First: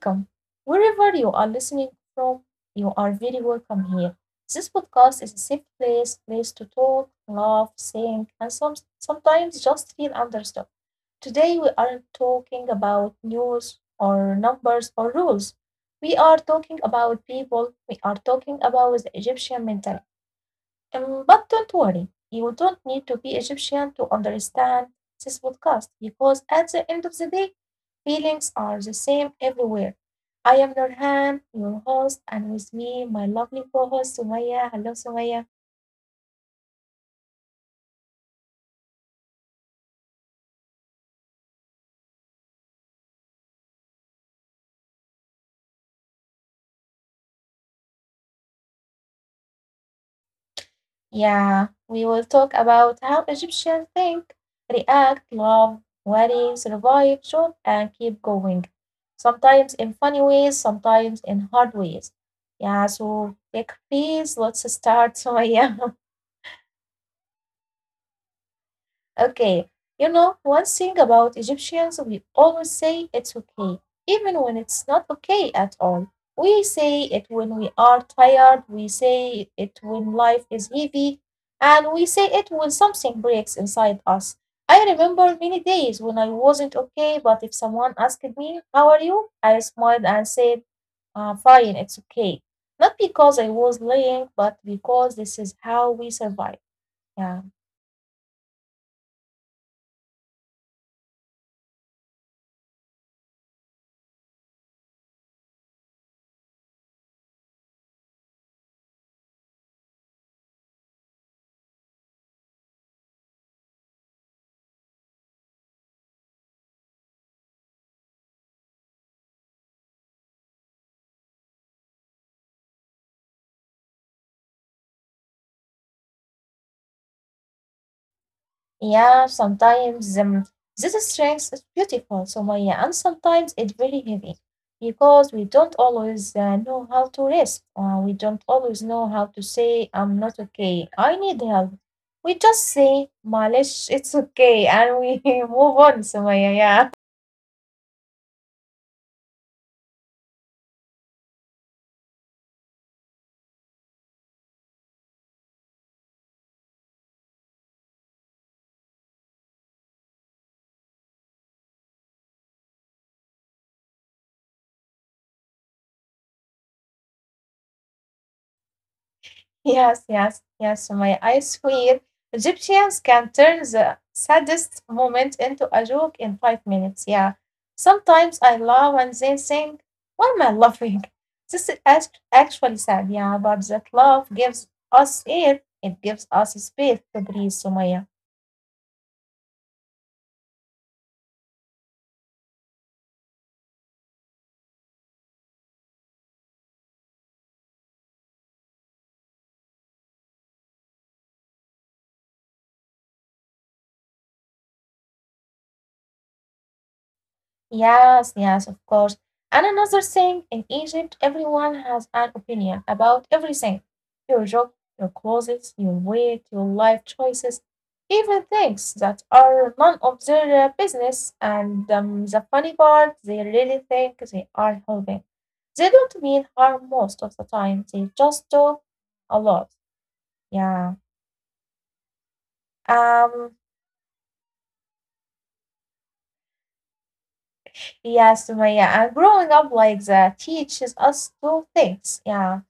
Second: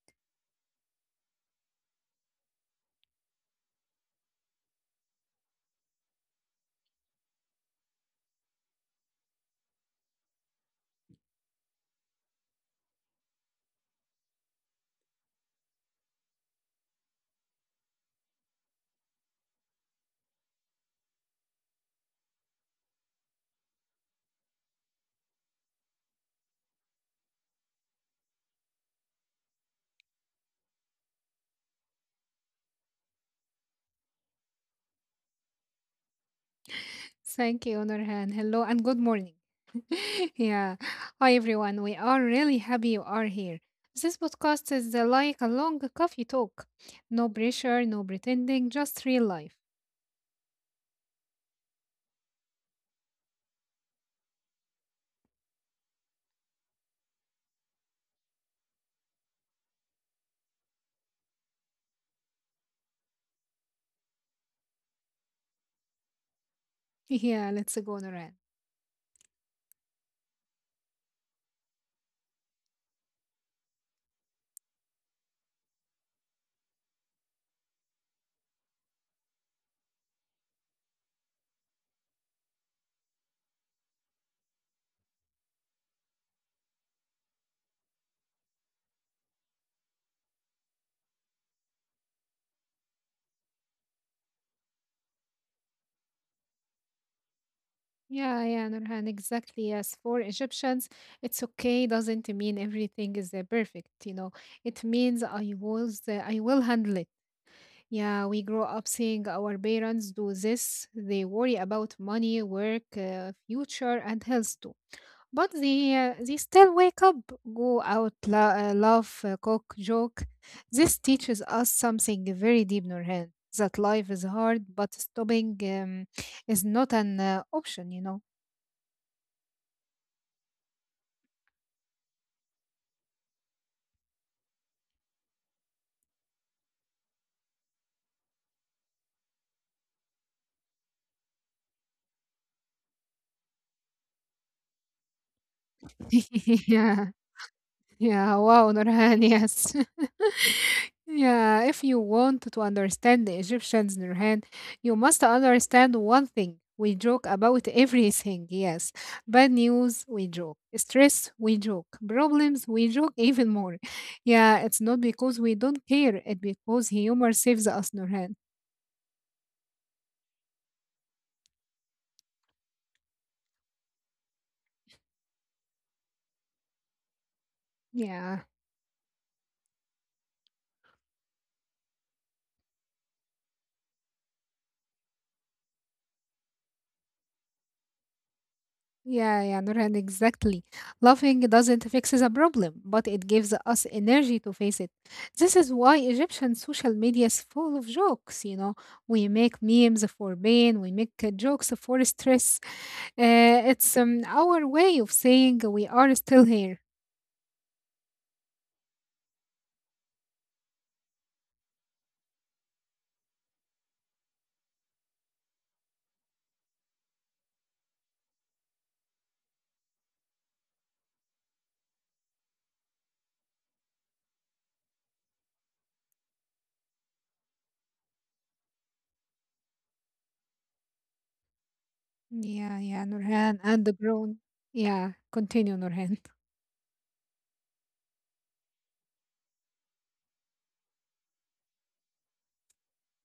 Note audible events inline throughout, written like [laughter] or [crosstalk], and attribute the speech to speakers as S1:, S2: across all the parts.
S1: welcome. Wherever you are listening from, you are very welcome here. This podcast is a safe place to talk, laugh, think, and sometimes just feel understood. Today, we aren't talking about news or numbers or rules. We are talking about people. We are talking about the Egyptian mentality. But don't worry, you don't need to be Egyptian to understand this podcast because at the end of the day, feelings are the same everywhere. I am Nurhan, your host, and with me, my lovely co host Sumaya. Hello, Sumaya.
S2: Thank you, Nurhan. Hello and good morning. [laughs] Yeah. Hi, everyone. We are really happy you are here. This podcast is like a long coffee talk. No pressure, no pretending, just real life.
S1: Yeah, we will talk about how Egyptians think, react, love, worry, survive, job, and keep going. Sometimes in funny ways, sometimes in hard ways. Yeah, so take please, let's start, [laughs] Sumaya.
S2: [laughs] Yeah, let's go, Nurhan.
S1: Okay, you know, one thing about Egyptians, we always say it's okay, even when it's not okay at all. We say it when we are tired, we say it when life is heavy, and we say it when something breaks inside us. I remember many days when I wasn't okay, but if someone asked me, how are you? I smiled and said, fine, it's okay. Not because I was lying, but because this is how we survive. Yeah.
S2: Yeah, Nurhan, exactly. Yes, for Egyptians, it's okay. Doesn't mean everything is perfect. You know, it means I will handle it. Yeah, we grow up seeing our parents do this. They worry about money, work, future, and health too. But they still wake up, go out, laugh, cook, joke. This teaches us something very deep, Nurhan, that life is hard, but stopping is not an option, you know.
S1: Yeah, sometimes this strength is beautiful, Sumaya, and sometimes it's very heavy because we don't always know how to rest. We don't always know how to say, I'm not okay, I need help. We just say, Malish, it's okay, and we [laughs] move on,
S2: [laughs] Yeah.
S1: Sumaya, yeah.
S2: Yeah, wow, Nurhan, yes. [laughs] Yeah, if you want to understand the Egyptians, Nurhan, you must understand one thing. We joke about everything, yes. Bad news, we joke. Stress, we joke. Problems, we joke even more. Yeah, it's not because we don't care, it's because humor saves us, Nurhan.
S1: Yes, yes, yes. My I swear, Egyptians can turn the saddest moment into a joke in 5 minutes. Yeah.
S2: Yeah.
S1: Sometimes I laugh and then think, why am I laughing? This is actually sad. Yeah, but that laugh gives us air. It gives us space to breathe, Sumaya.
S2: Yeah, Nurhan, exactly. Laughing doesn't fix the problem, but it gives us energy to face it. This is why Egyptian social media is full of jokes, you know. We make memes for pain, we make jokes for stress. It's our way of saying we are still here.
S1: Yes, yes, of course. And another thing, in Egypt, everyone has an opinion about everything. Your job, your clothes, your weight, your life choices, even things that are none of their business. And the funny part, they really think they are helping. They don't mean harm most of the time. They just talk a lot. Yeah.
S2: Yeah, Nurhan, and the
S1: Um.
S2: grown. Yeah, continue, Nurhan.
S1: Yes, Maya. And growing up like that teaches us two things. Yeah,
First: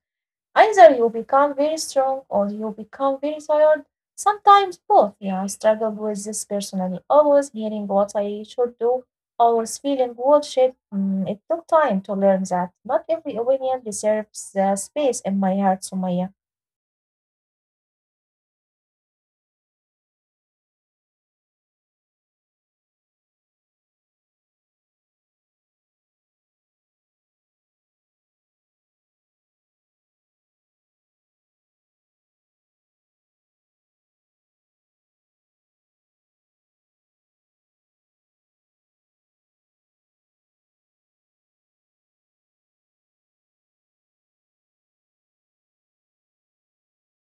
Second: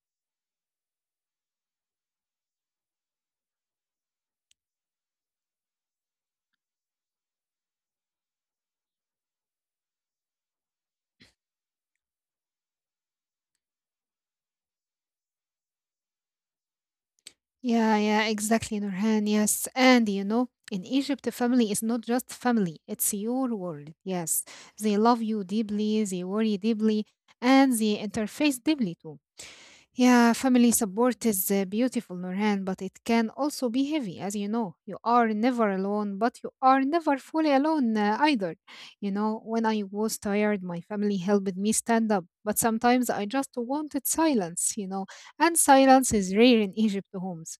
S1: either you become very strong or you become very tired, sometimes both. Yeah, I struggled with this personally, always hearing what I should do, always feeling bullshit. It took time to learn that not every opinion deserves the space in my heart, Sumaya.
S2: Yeah, exactly, Nurhan. Yes. And you know, in Egypt, a family is not just family, it's your world. Yes. They love you deeply, they worry deeply, and they interface deeply too. Yeah, family support is beautiful, Nurhan, but it can also be heavy, as you know. You are never alone, but you are never fully alone either. You know, when I was tired, my family helped me stand up, but sometimes I just wanted silence, you know, and silence is rare in Egypt homes.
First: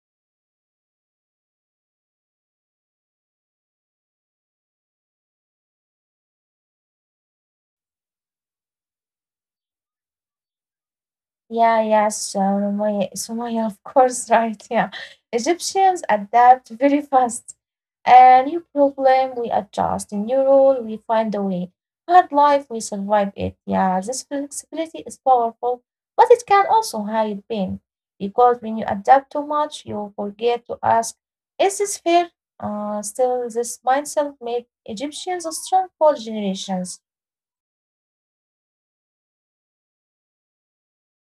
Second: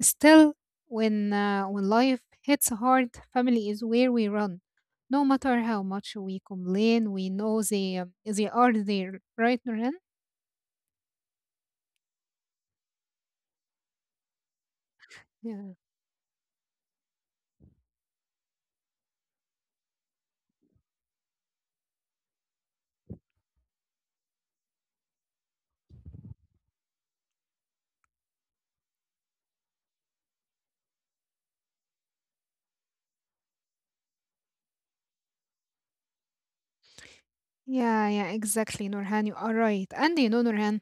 S2: Still, when life hits hard, family is where we run. No matter how much we complain, we know they are there, right, Nurhan?
S1: Yeah, yes, Sumaya, of course, [laughs] right. Yeah.
S2: Yeah.
S1: Egyptians adapt very fast. A new problem, we adjust. A new rule, we find a way. Hard life, we survive it. Yeah, this flexibility is powerful, but it can also hide pain. Because when you adapt too much, you forget to ask, is this fair? Still, this mindset made Egyptians strong for generations.
S2: Yeah, exactly, Nurhan. You are right. And you know, Nurhan,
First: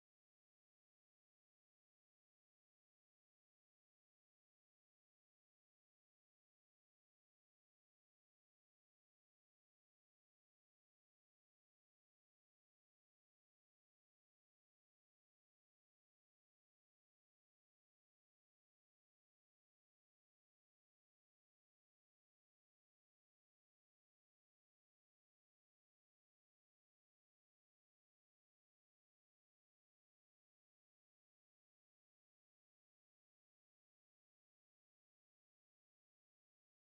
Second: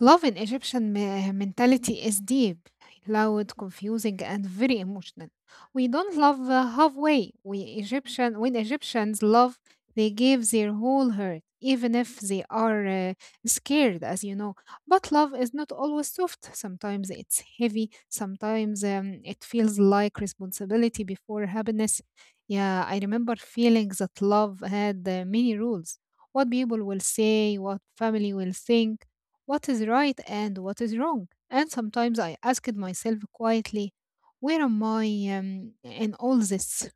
S2: love in mentality is deep, loud, confusing, and very emotional. We don't love halfway. When Egyptians love, they give their whole heart, even if they are scared, as you know. But love is not always soft. Sometimes it's heavy. Sometimes it feels like responsibility before happiness. Yeah, I remember feeling that love had many rules. What people will say, what family will think, what is right and what is wrong. And sometimes I asked myself quietly, where am I in all this?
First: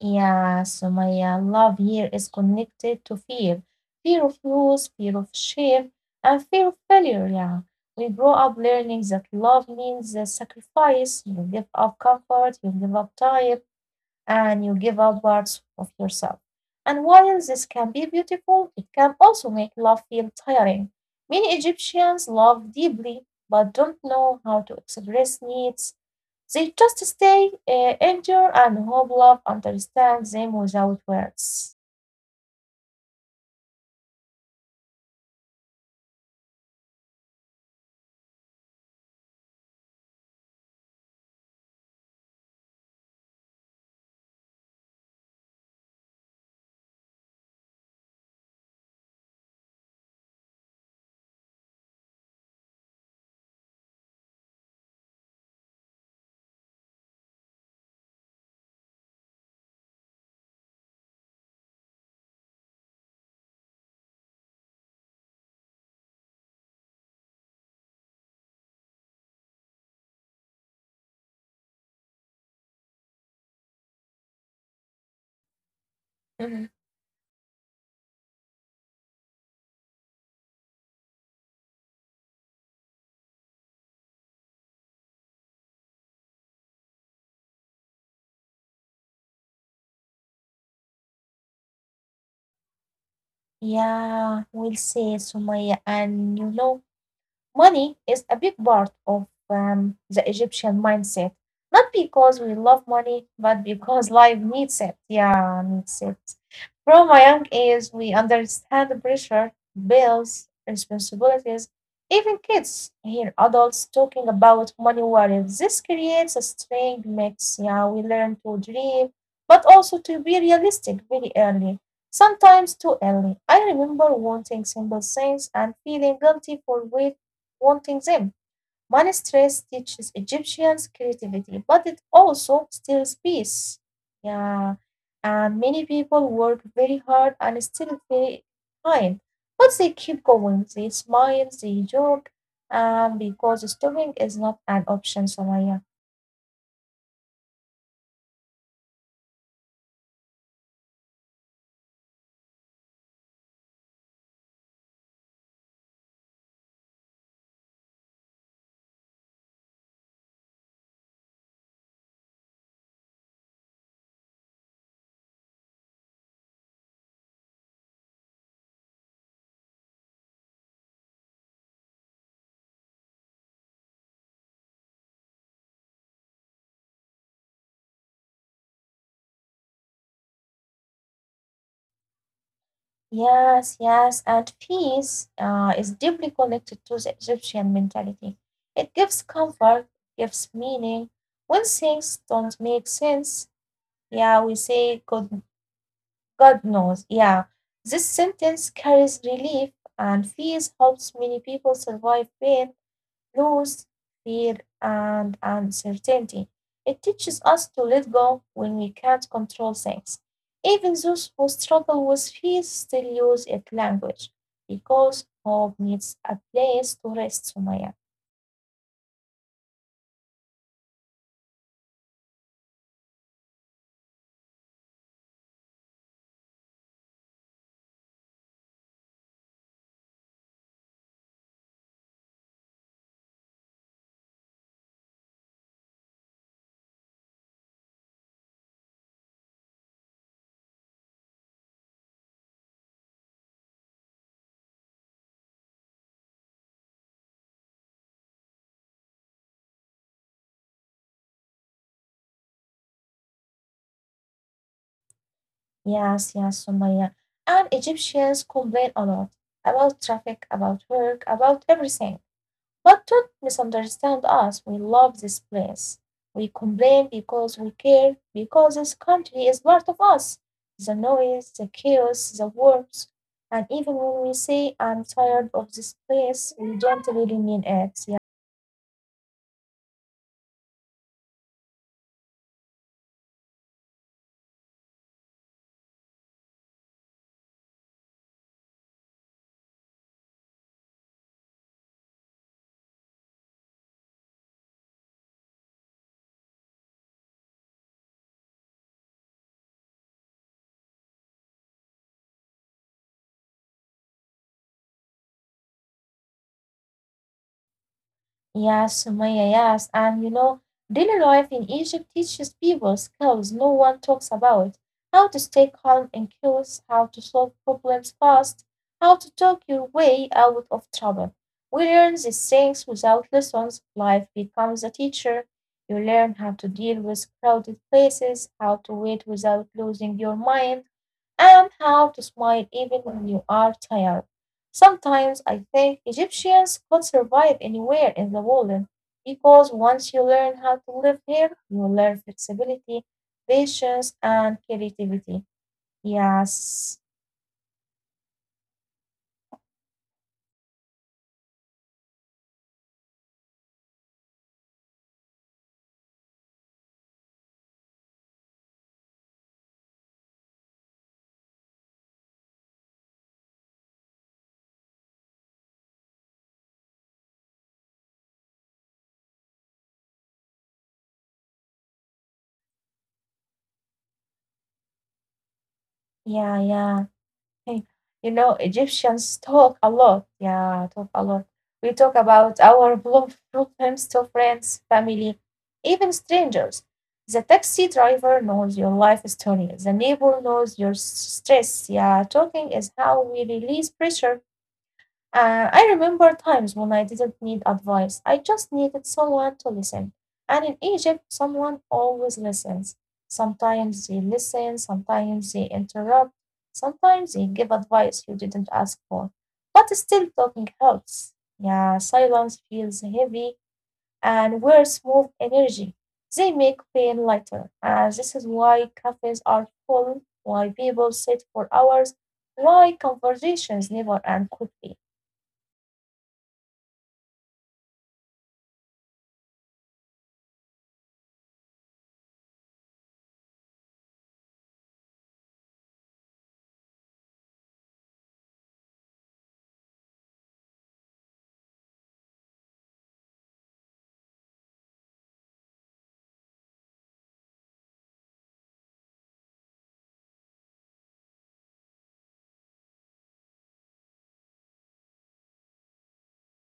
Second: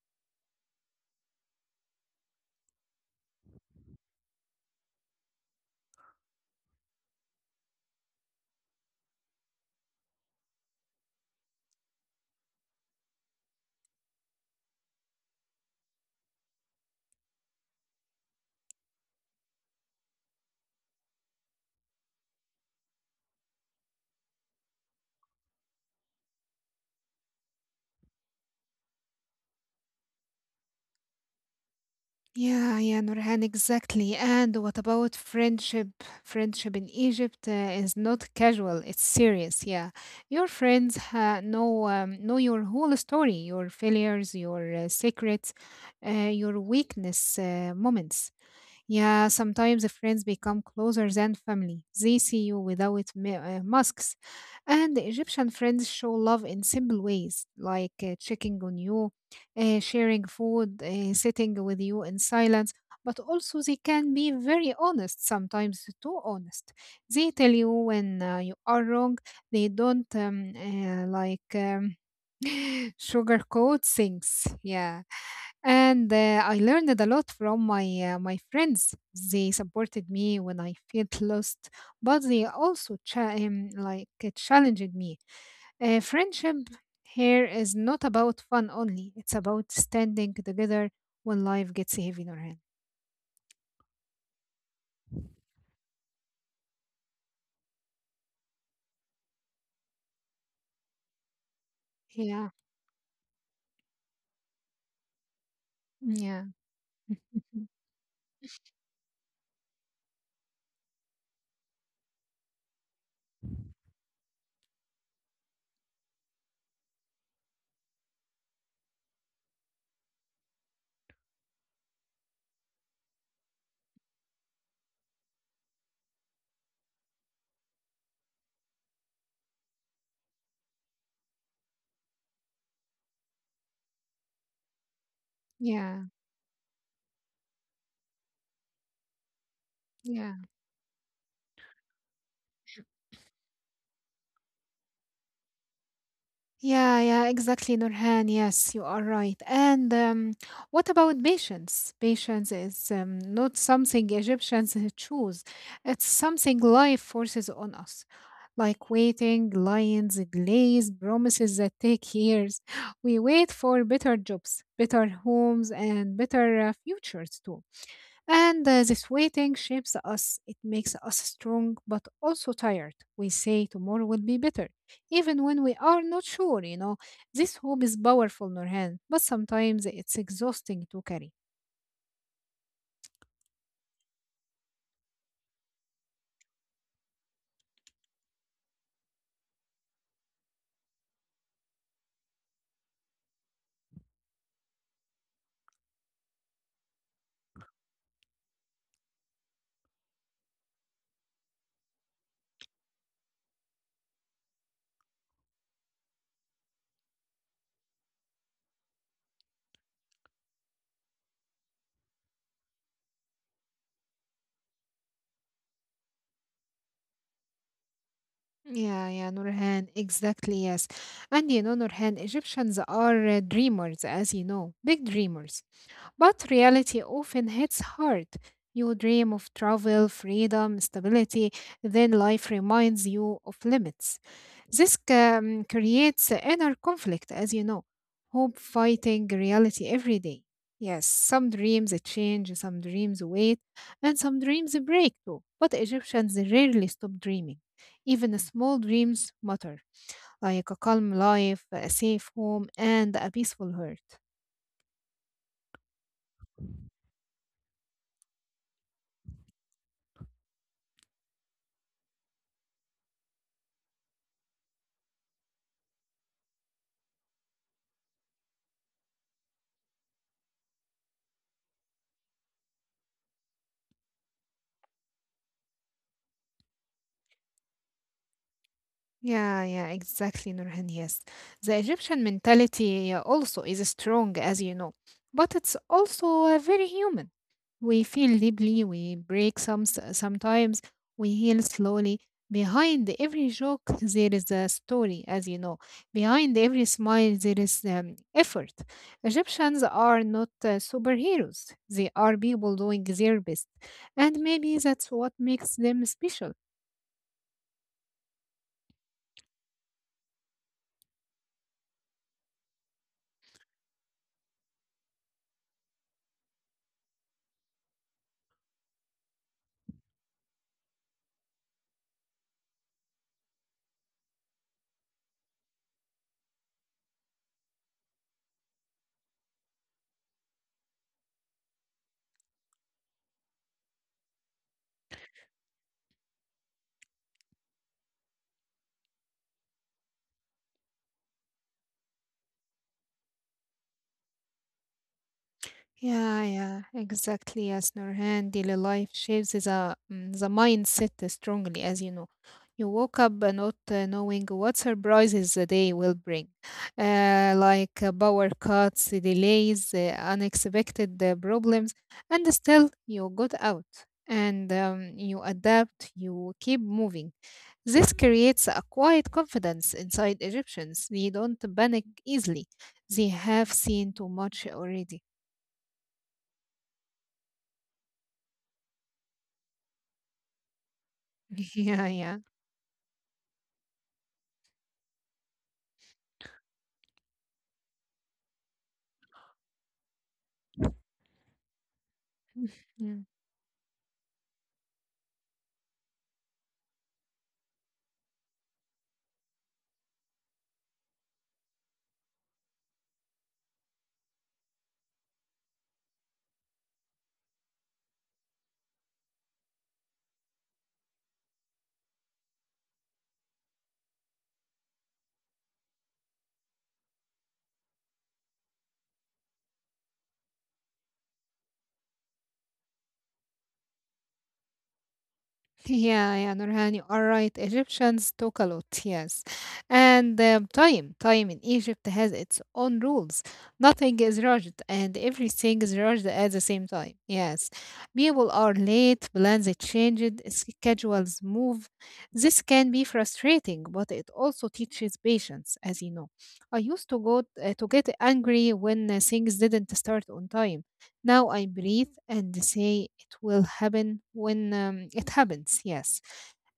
S1: Yeah, so my love here is connected to fear, fear of loss, fear of shame, and fear of failure. Yeah, we grow up learning that love means sacrifice. You give up comfort, you give up time, and you give up parts of yourself. And while this can be beautiful, it can also make love feel tiring. Many Egyptians love deeply but don't know how to express needs, they just stay, endure, and hope love understands them without words.
S2: Yeah, Nurhan, exactly. And what about friendship? Friendship in Egypt is not casual, it's serious. Yeah. Your friends know your whole story, your failures, your secrets, uh, your weakness moments. Yeah, sometimes the friends become closer than family. They see you without masks. And the Egyptian friends show love in simple ways, like checking on you, sharing food, sitting with you in silence. But also, they can be very honest, sometimes too honest. They tell you when you are wrong. They don't [laughs] sugarcoat things. Yeah. And I
S1: Mhm.
S2: learned a lot from my friends. They supported me when I felt lost, but they also challenged me. Friendship here is not about fun only. It's about standing together when life gets heavy in our hand.
S1: Yeah, we'll say, Sumaya. And you know, money is a big part of the Egyptian mindset, not because
S2: Yeah,
S1: we love money, but because life needs it. Yeah, needs it.
S2: yeah,
S1: From a young age, we understand the pressure, bills, responsibilities. Even kids hear adults talking about money worries. This creates a strange mix. Yeah, we learn to dream, but also to be realistic very early, sometimes too early. I remember wanting simple things and feeling guilty for waiting wanting them. Money stress teaches Egyptians creativity, but it also steals peace. Yeah, and many
S2: yeah,
S1: people work very hard and still very kind, but they keep
S2: yeah.
S1: going. They smile, they joke, because stopping is not an option, Somaya.
S2: Yeah, exactly, Nurhan. Yes, you are right. And what about patience? Patience is not something Egyptians [laughs] choose, it's something life forces on us. Like waiting, lions, delays, promises that take years. [laughs] We wait for better jobs, better homes, and better futures too. And this waiting shapes us. It makes us strong, but also tired. We say tomorrow will be better, even when we are not sure, you know. This hope is powerful, Nurhan, but sometimes it's exhausting to carry.
S1: Yes, yes, and peace is deeply connected to the Egyptian mentality. It gives comfort, gives meaning. When things don't make sense, yeah, we say God, God knows. Yeah. This sentence carries relief and fears, helps many people survive pain, loss, fear, and uncertainty. It teaches us to let go when we can't control things. Even those who struggle with fear still use it language because hope needs a place to rest, Sumaya.
S2: Yeah, Nurhan, exactly, yes. And you know, Nurhan, Egyptians are dreamers, as you know, big dreamers. But reality often hits hard. You dream of travel, freedom, stability, then life reminds you of limits. This creates inner conflict, as you know, hope fighting reality every day. Yes, some dreams change, some dreams wait, and some dreams break too. But Egyptians rarely stop dreaming. Even small dreams matter, like a calm life, a safe home, and a peaceful heart.
S1: Yes, yes, Sumaya. And Egyptians complain a lot about traffic, about work, about everything. But don't misunderstand us. We love this place. We complain because we care, because this country is part of us. The noise, the chaos, the wars. And even when we say, I'm tired of this place, we don't really mean it. Yeah.
S2: Yeah, exactly, Nurhan. Yes. The Egyptian mentality also is strong, as you know, but it's also very human. We feel deeply, we break sometimes, we heal slowly. Behind every joke, there is a story, as you know. Behind every smile, there is effort. Egyptians are not superheroes, they are people doing their best. And maybe that's what makes them special.
S1: Yeah, Sumaya, yes. And you know, daily life in Egypt teaches people skills no one talks about. How to stay calm and curious, how to solve problems fast, how to talk your way out of trouble. We learn these things without lessons. Life becomes a teacher. You learn how to deal with crowded places, how to wait without losing your mind, and how to smile even when you are tired. Sometimes I think Egyptians could survive anywhere in the world because once you learn how to live here, you learn flexibility, patience, and creativity.
S2: Yeah,
S1: Yes,
S2: yeah, exactly. Yes, Nurhan, daily life shapes the mindset strongly, as you know. You woke up not knowing what surprises the day will bring, like power cuts, delays, unexpected problems, and still you got out and you adapt, you keep moving. This creates a quiet confidence inside Egyptians. They don't panic easily, they have seen too much already.
S1: yeah, yeah. Hey, you know, Egyptians talk a lot. Yeah, talk a lot.
S2: [laughs]
S1: We
S2: yeah,
S1: talk
S2: yeah.
S1: about our problems to friends, family, even strangers. The taxi driver knows your life story. The neighbor knows your stress. Yeah, talking is how we
S2: Mhm.
S1: release pressure. I remember times when I didn't need advice, I just needed someone to listen. And in Egypt, someone always listens. Sometimes they listen, sometimes they interrupt, sometimes they give advice you didn't ask for. But still, talking helps. Yeah, silence feels heavy, and words move energy. They make pain lighter. And this is why cafes are full, why people sit for hours, why conversations never end quickly.
S2: Yeah, Nurhan, you are right. Egyptians talk a lot, yes. And time in Egypt has its own rules. Nothing is rushed, and everything is rushed at the same time. Yes, people are late, plans are changed, schedules move. This can be frustrating, but it also teaches patience, as you know. I used to go to get angry when things didn't start on time. Now I breathe and say it will happen when it happens, yes.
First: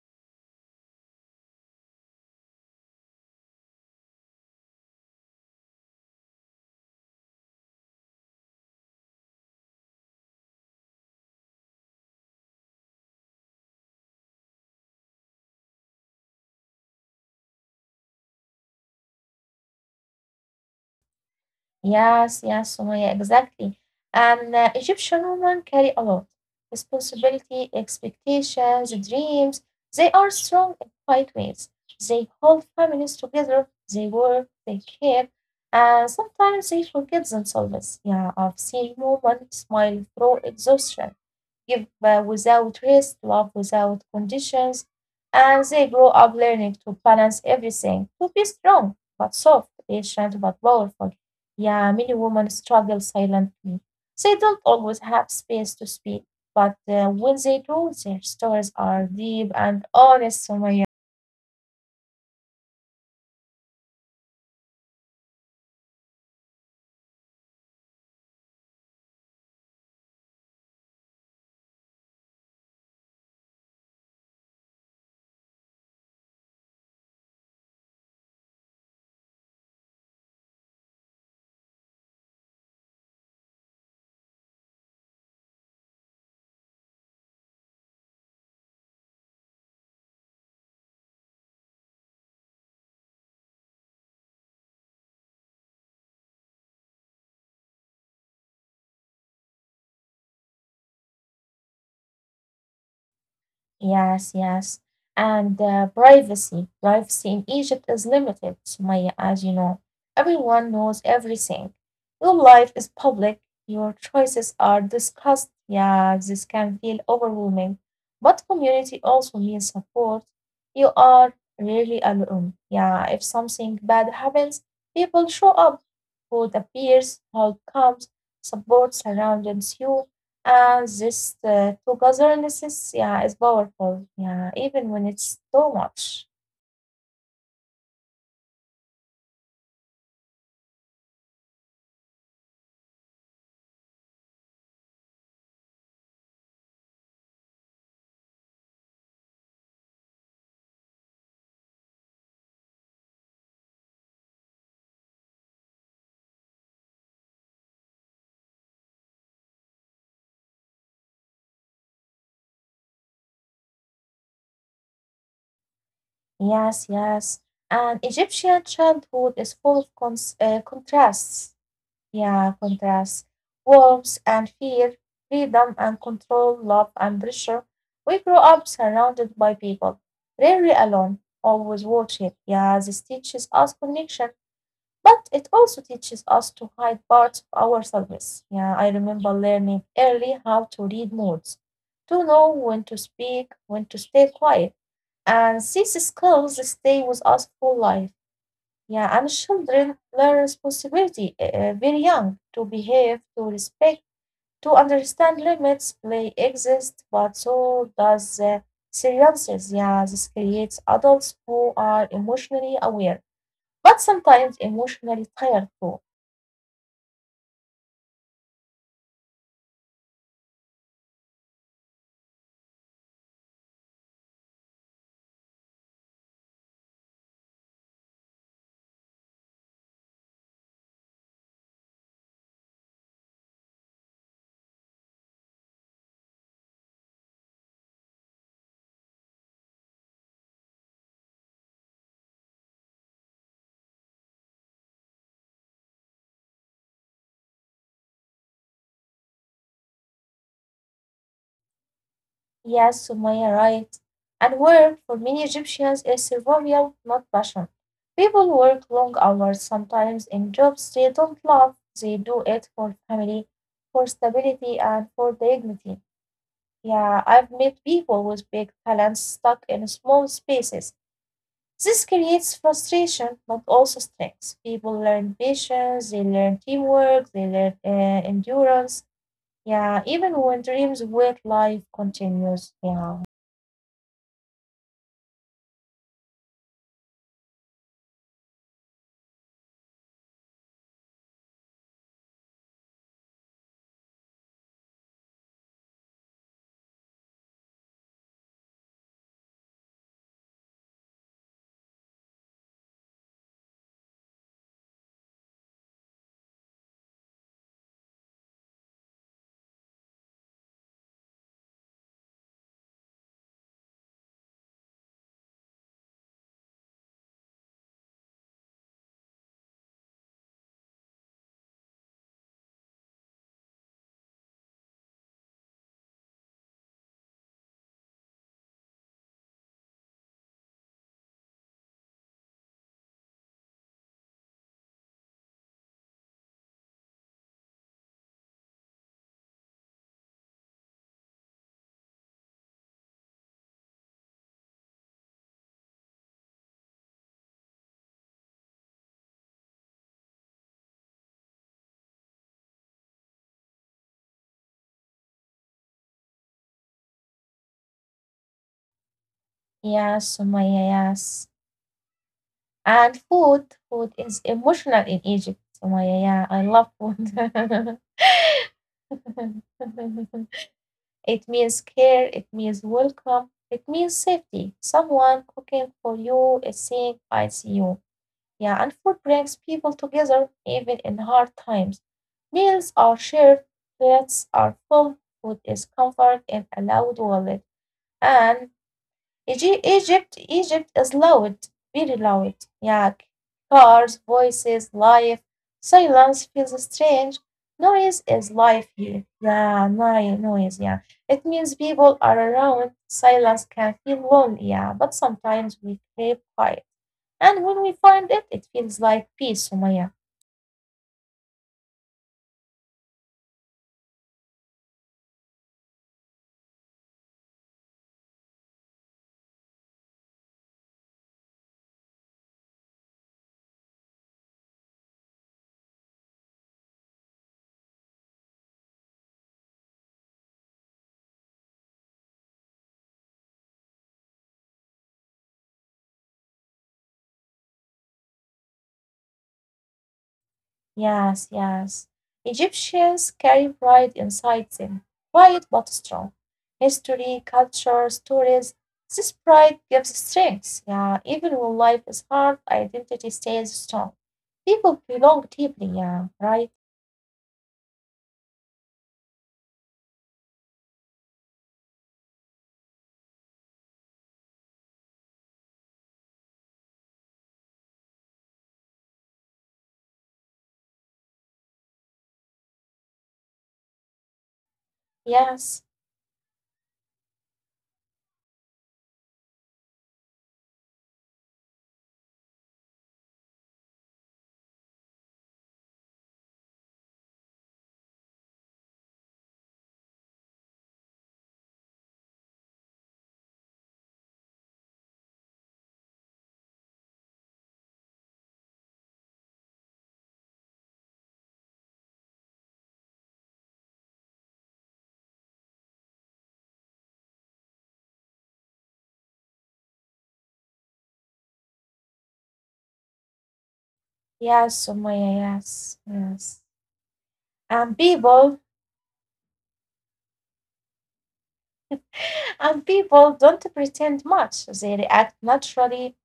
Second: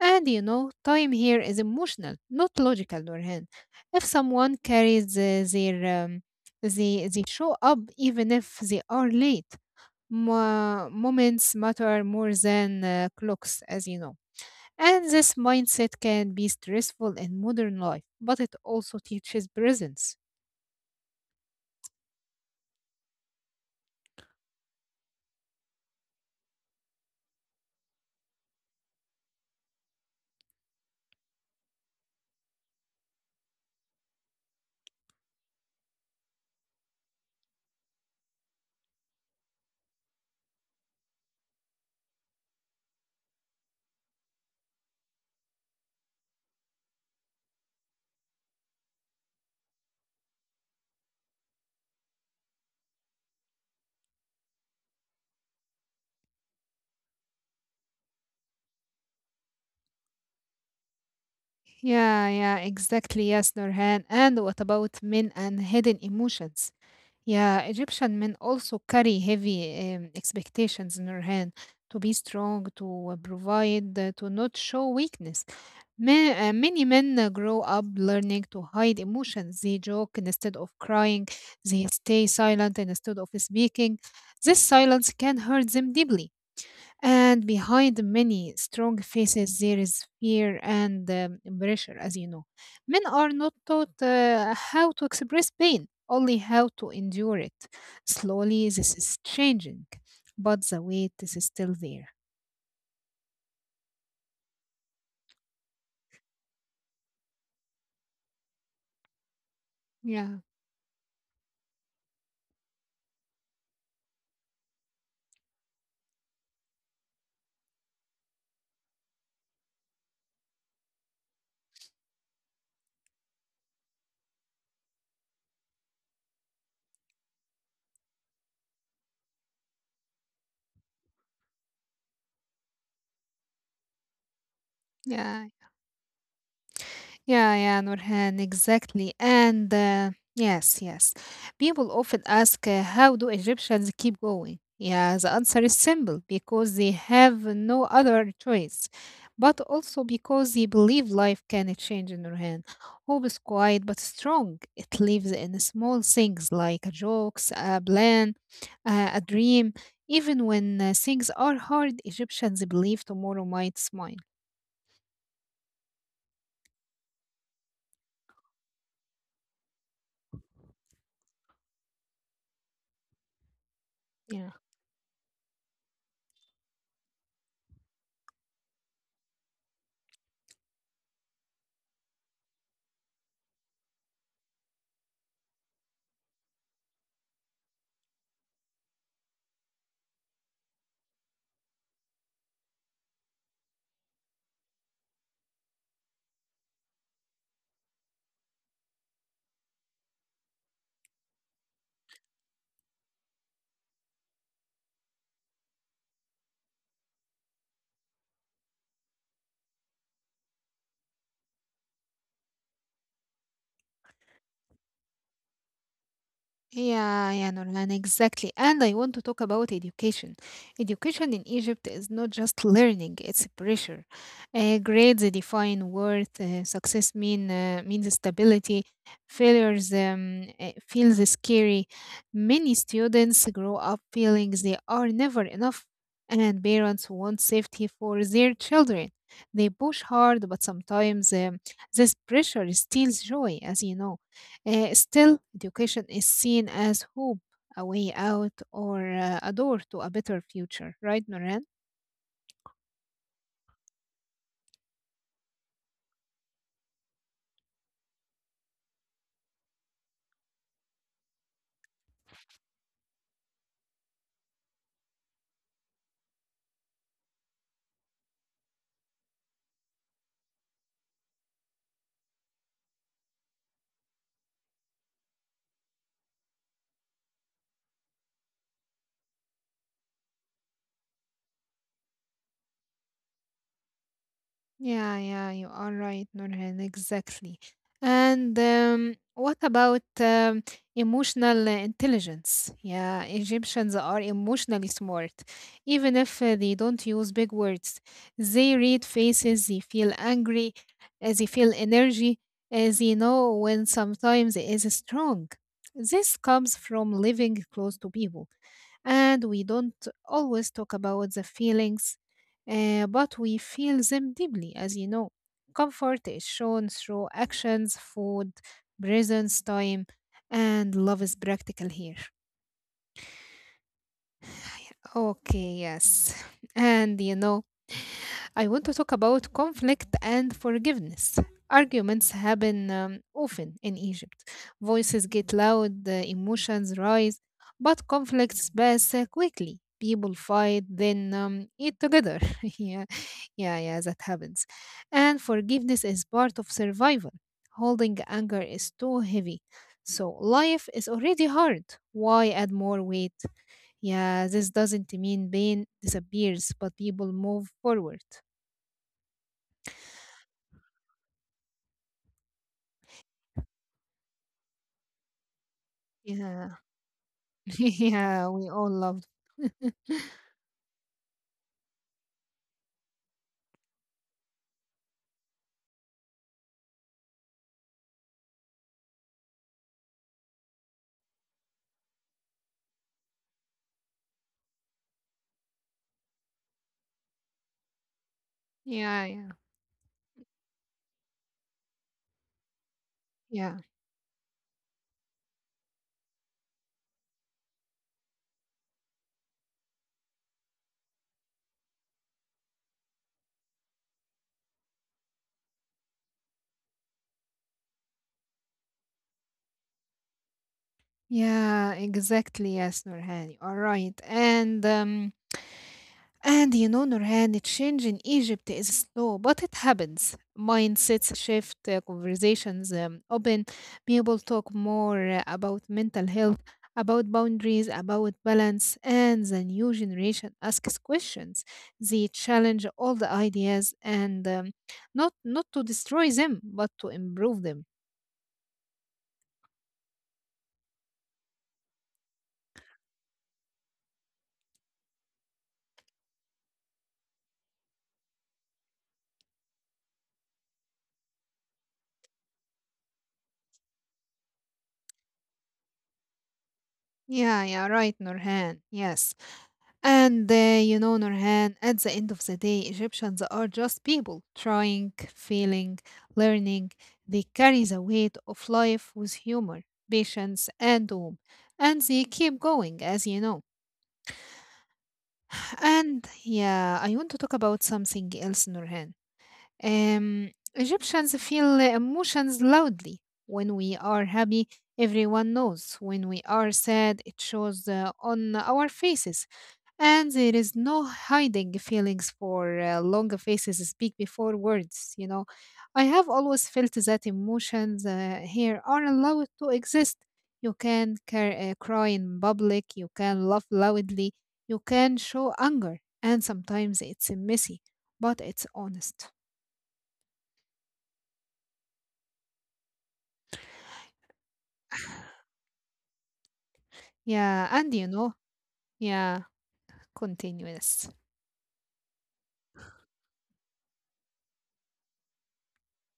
S2: And you know, time here is emotional, not logical, Nurhan. If someone carries, they show up even if they are late. Moments matter more than clocks, as you know. And this mindset can be stressful in modern life, but it also teaches presence.
S1: Yes, yes, Sumaya, exactly. And Egyptian women carry a lot. Responsibility, expectations, dreams. They are strong in quiet ways. They hold families together. They work, they care, and sometimes they forget themselves. Yeah, I've seen women smile through exhaustion, give without rest, love without conditions, and they grow up learning to balance everything, to be strong but soft, patient but powerful. Yeah, many women struggle silently. They don't always have space to speak, but when they do, their stories are deep and honest, Sumaya.
S2: Yeah, exactly. Yes, Nurhan. And what about men and hidden emotions? Yeah, Egyptian men also carry heavy expectations, Nurhan, to be strong, to provide, to not show weakness. Many men grow up learning to hide emotions. They joke instead of crying. They stay silent instead of speaking. This silence can hurt them deeply. And behind many strong faces, there is fear and pressure, as you know. Men are not taught how to express pain, only how to endure it. Slowly, this is changing, but the weight is still there.
S1: Yes, yes. And privacy. Privacy in Egypt is limited, Sumaya, as you know.
S2: Yeah,
S1: Everyone knows everything. Your life is public, your choices are discussed. Yeah, this can feel overwhelming. But community also means support. You are rarely alone. Yeah, if something bad happens, people show up. Food appears, help comes, support surrounds you. And this togetherness, yeah, is powerful, yeah, even when it's
S2: yeah,
S1: too much.
S2: yeah, Nurhan, exactly. And yes, yes. People often ask, how do Egyptians keep going? Yeah, the answer is simple, because they have no other choice, but also because they believe life can change, Nurhan. Hope is quiet but strong. It lives in small things like jokes, a plan, a dream. Even when things are hard, Egyptians believe tomorrow might smile.
S1: Yes, yes. And Egyptian childhood is full of contrasts. Yeah, contrasts. Warmth and
S2: Yeah.
S1: fear, freedom and control, love and pressure. We grow up surrounded by people, rarely alone, always watching. Yeah, this teaches us connection. But it also teaches us to hide parts of ourselves. Yeah, I remember learning early how to read moods, to know when to speak, when to stay quiet. And these skills stay with us for life. Yeah, and children learn responsibility very young, to behave, to respect, to understand limits. Play exists, but so does seriousness. Yeah, this creates adults who are emotionally aware, but sometimes emotionally tired too.
S2: Yeah, Norman, exactly. And I want to talk about education. Education in Egypt is not just learning, it's pressure. Grades define worth, success means stability, failures feels scary. Many students grow up feeling they are never enough, and parents want safety for their children. They push hard, but sometimes this pressure steals joy, as you know. Still, education is seen as hope, a way out, or a door to a better future, right, Noran?
S1: Yes, Sumaya, right. And work for many Egyptians is survival, not passion. People work long hours, sometimes in jobs they don't love. They do it for family, for stability, and for dignity. Yeah, I've met people with big talents stuck in small spaces. This creates frustration, but also strength. People learn patience, they learn teamwork, they learn endurance. Yeah, even when dreams wait, life continues. Yeah.
S2: Yeah, you are right, Nurhan, exactly. And what about emotional intelligence? Yeah, Egyptians are emotionally smart. Even if they don't use big words, they read faces, they feel angry, they feel energy, they know when sometimes it is strong. This comes from living close to people. And we don't always talk about the feelings, but we feel them deeply, as you know. Comfort is shown through actions, food, presence, time, and love is practical here. Okay, yes. [laughs] And you know, I want to talk about conflict and forgiveness. Arguments happen often in Egypt. Voices get loud, the emotions rise, but conflicts pass quickly. People fight, then eat together. [laughs] yeah, yeah, that happens. And forgiveness is part of survival. Holding anger is too heavy. So life is already hard. Why add more weight? Yeah, this doesn't mean pain disappears, but people move forward.
S1: Yeah, Sumaya, yes. And food, food is emotional in Egypt. Sumaya, yeah, I
S2: Yeah.
S1: love food.
S2: [laughs]
S1: [laughs]
S2: Yeah, we all loved. [laughs]
S1: It means care, it means welcome, it means safety. Someone cooking for you is saying, I see you. Yeah, and food brings people together even in hard times. Meals are shared, plates are full, food is comfort in a loud wallet. And
S2: Yeah, yeah,
S1: Egypt is loud, very loud. Yeah.
S2: yeah.
S1: Cars, voices, life. Silence feels strange. Noise is life here. Yeah, noise, noise, yeah. It means people are around. Silence can feel lonely, yeah. But sometimes we crave quiet. And when we find it, it feels like peace, Sumaya.
S2: Yeah, exactly. Yes, Nurhan, you are right. And you know, Nurhan, the change in Egypt is slow, but it happens. Mindsets shift, conversations open, people talk more about mental health, about boundaries, about balance, and the new generation asks questions. They challenge all the ideas and not to destroy them, but to improve them.
S1: Yes, yes. Egyptians carry pride inside them, quiet but strong. History, culture, stories. This pride gives strength. Yeah, even when life is hard, identity stays strong. People belong deeply. Yeah, right.
S2: Yeah, yeah, right, Nurhan. Yes. And Nurhan, at the end of the day, Egyptians are just people trying, failing, learning. They carry the weight of life with humor, patience, and hope. And they keep going, as you know.
S1: Yes,
S2: And yeah, I want to talk about something else, Nurhan. Egyptians feel emotions loudly. When we are happy, everyone knows. When we are sad, it shows on our faces. And there is no hiding feelings, for long faces speak before words. I have always felt that emotions here are allowed to exist. You can cry in public, you can laugh loudly, you can show anger, and sometimes it's messy, but it's honest.
S1: yes, Sumaya. Yes, yes.
S2: Yeah,
S1: And
S2: and you know,
S1: people
S2: yeah, continuous.
S1: And people don't pretend much, they react naturally,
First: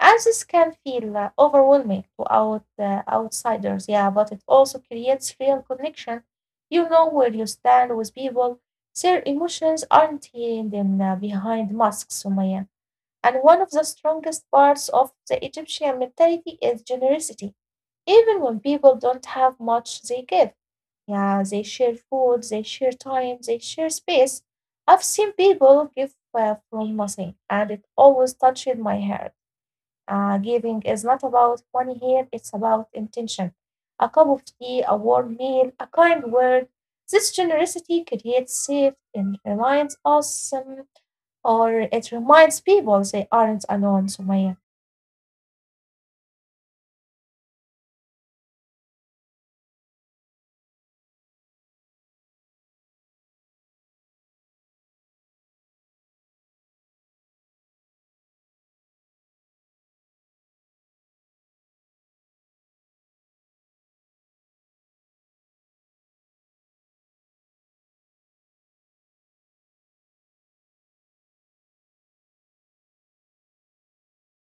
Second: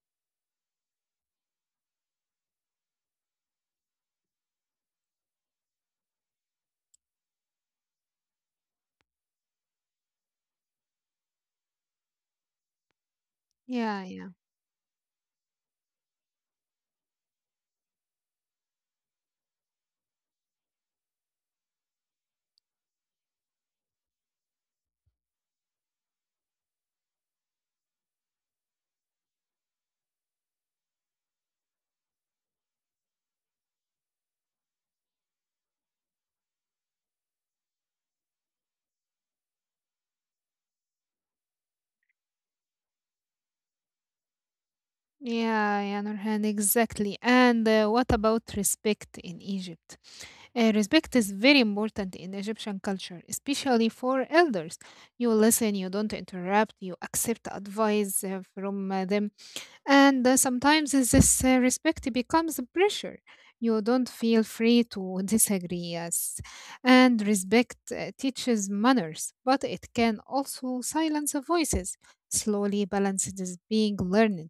S1: and this can feel overwhelming to outsiders, yeah, but it also creates real connection. You know where you stand with people; their emotions aren't hidden behind masks, Sumaya. And one of the
S2: Yeah, yeah.
S1: strongest parts of the Egyptian mentality is generosity. Even when people don't have much, they give. Yeah, they share food, they share time, they share space. I've seen people give from nothing, and it always touches my heart. Giving is not about money here, it's about intention. A cup of tea, a warm meal, a kind word. This generosity creates safe and reminds or it reminds people they aren't alone, Sumaya.
S2: Yeah, yeah, Nurhan, exactly. And what about respect in Egypt? Respect is very important in Egyptian culture, especially for elders. You listen, you don't interrupt, you accept advice from them. And sometimes this respect becomes a pressure. You don't feel free to [laughs] disagree, yes. And respect teaches manners, but it can also silence voices. Slowly, balance is being learned.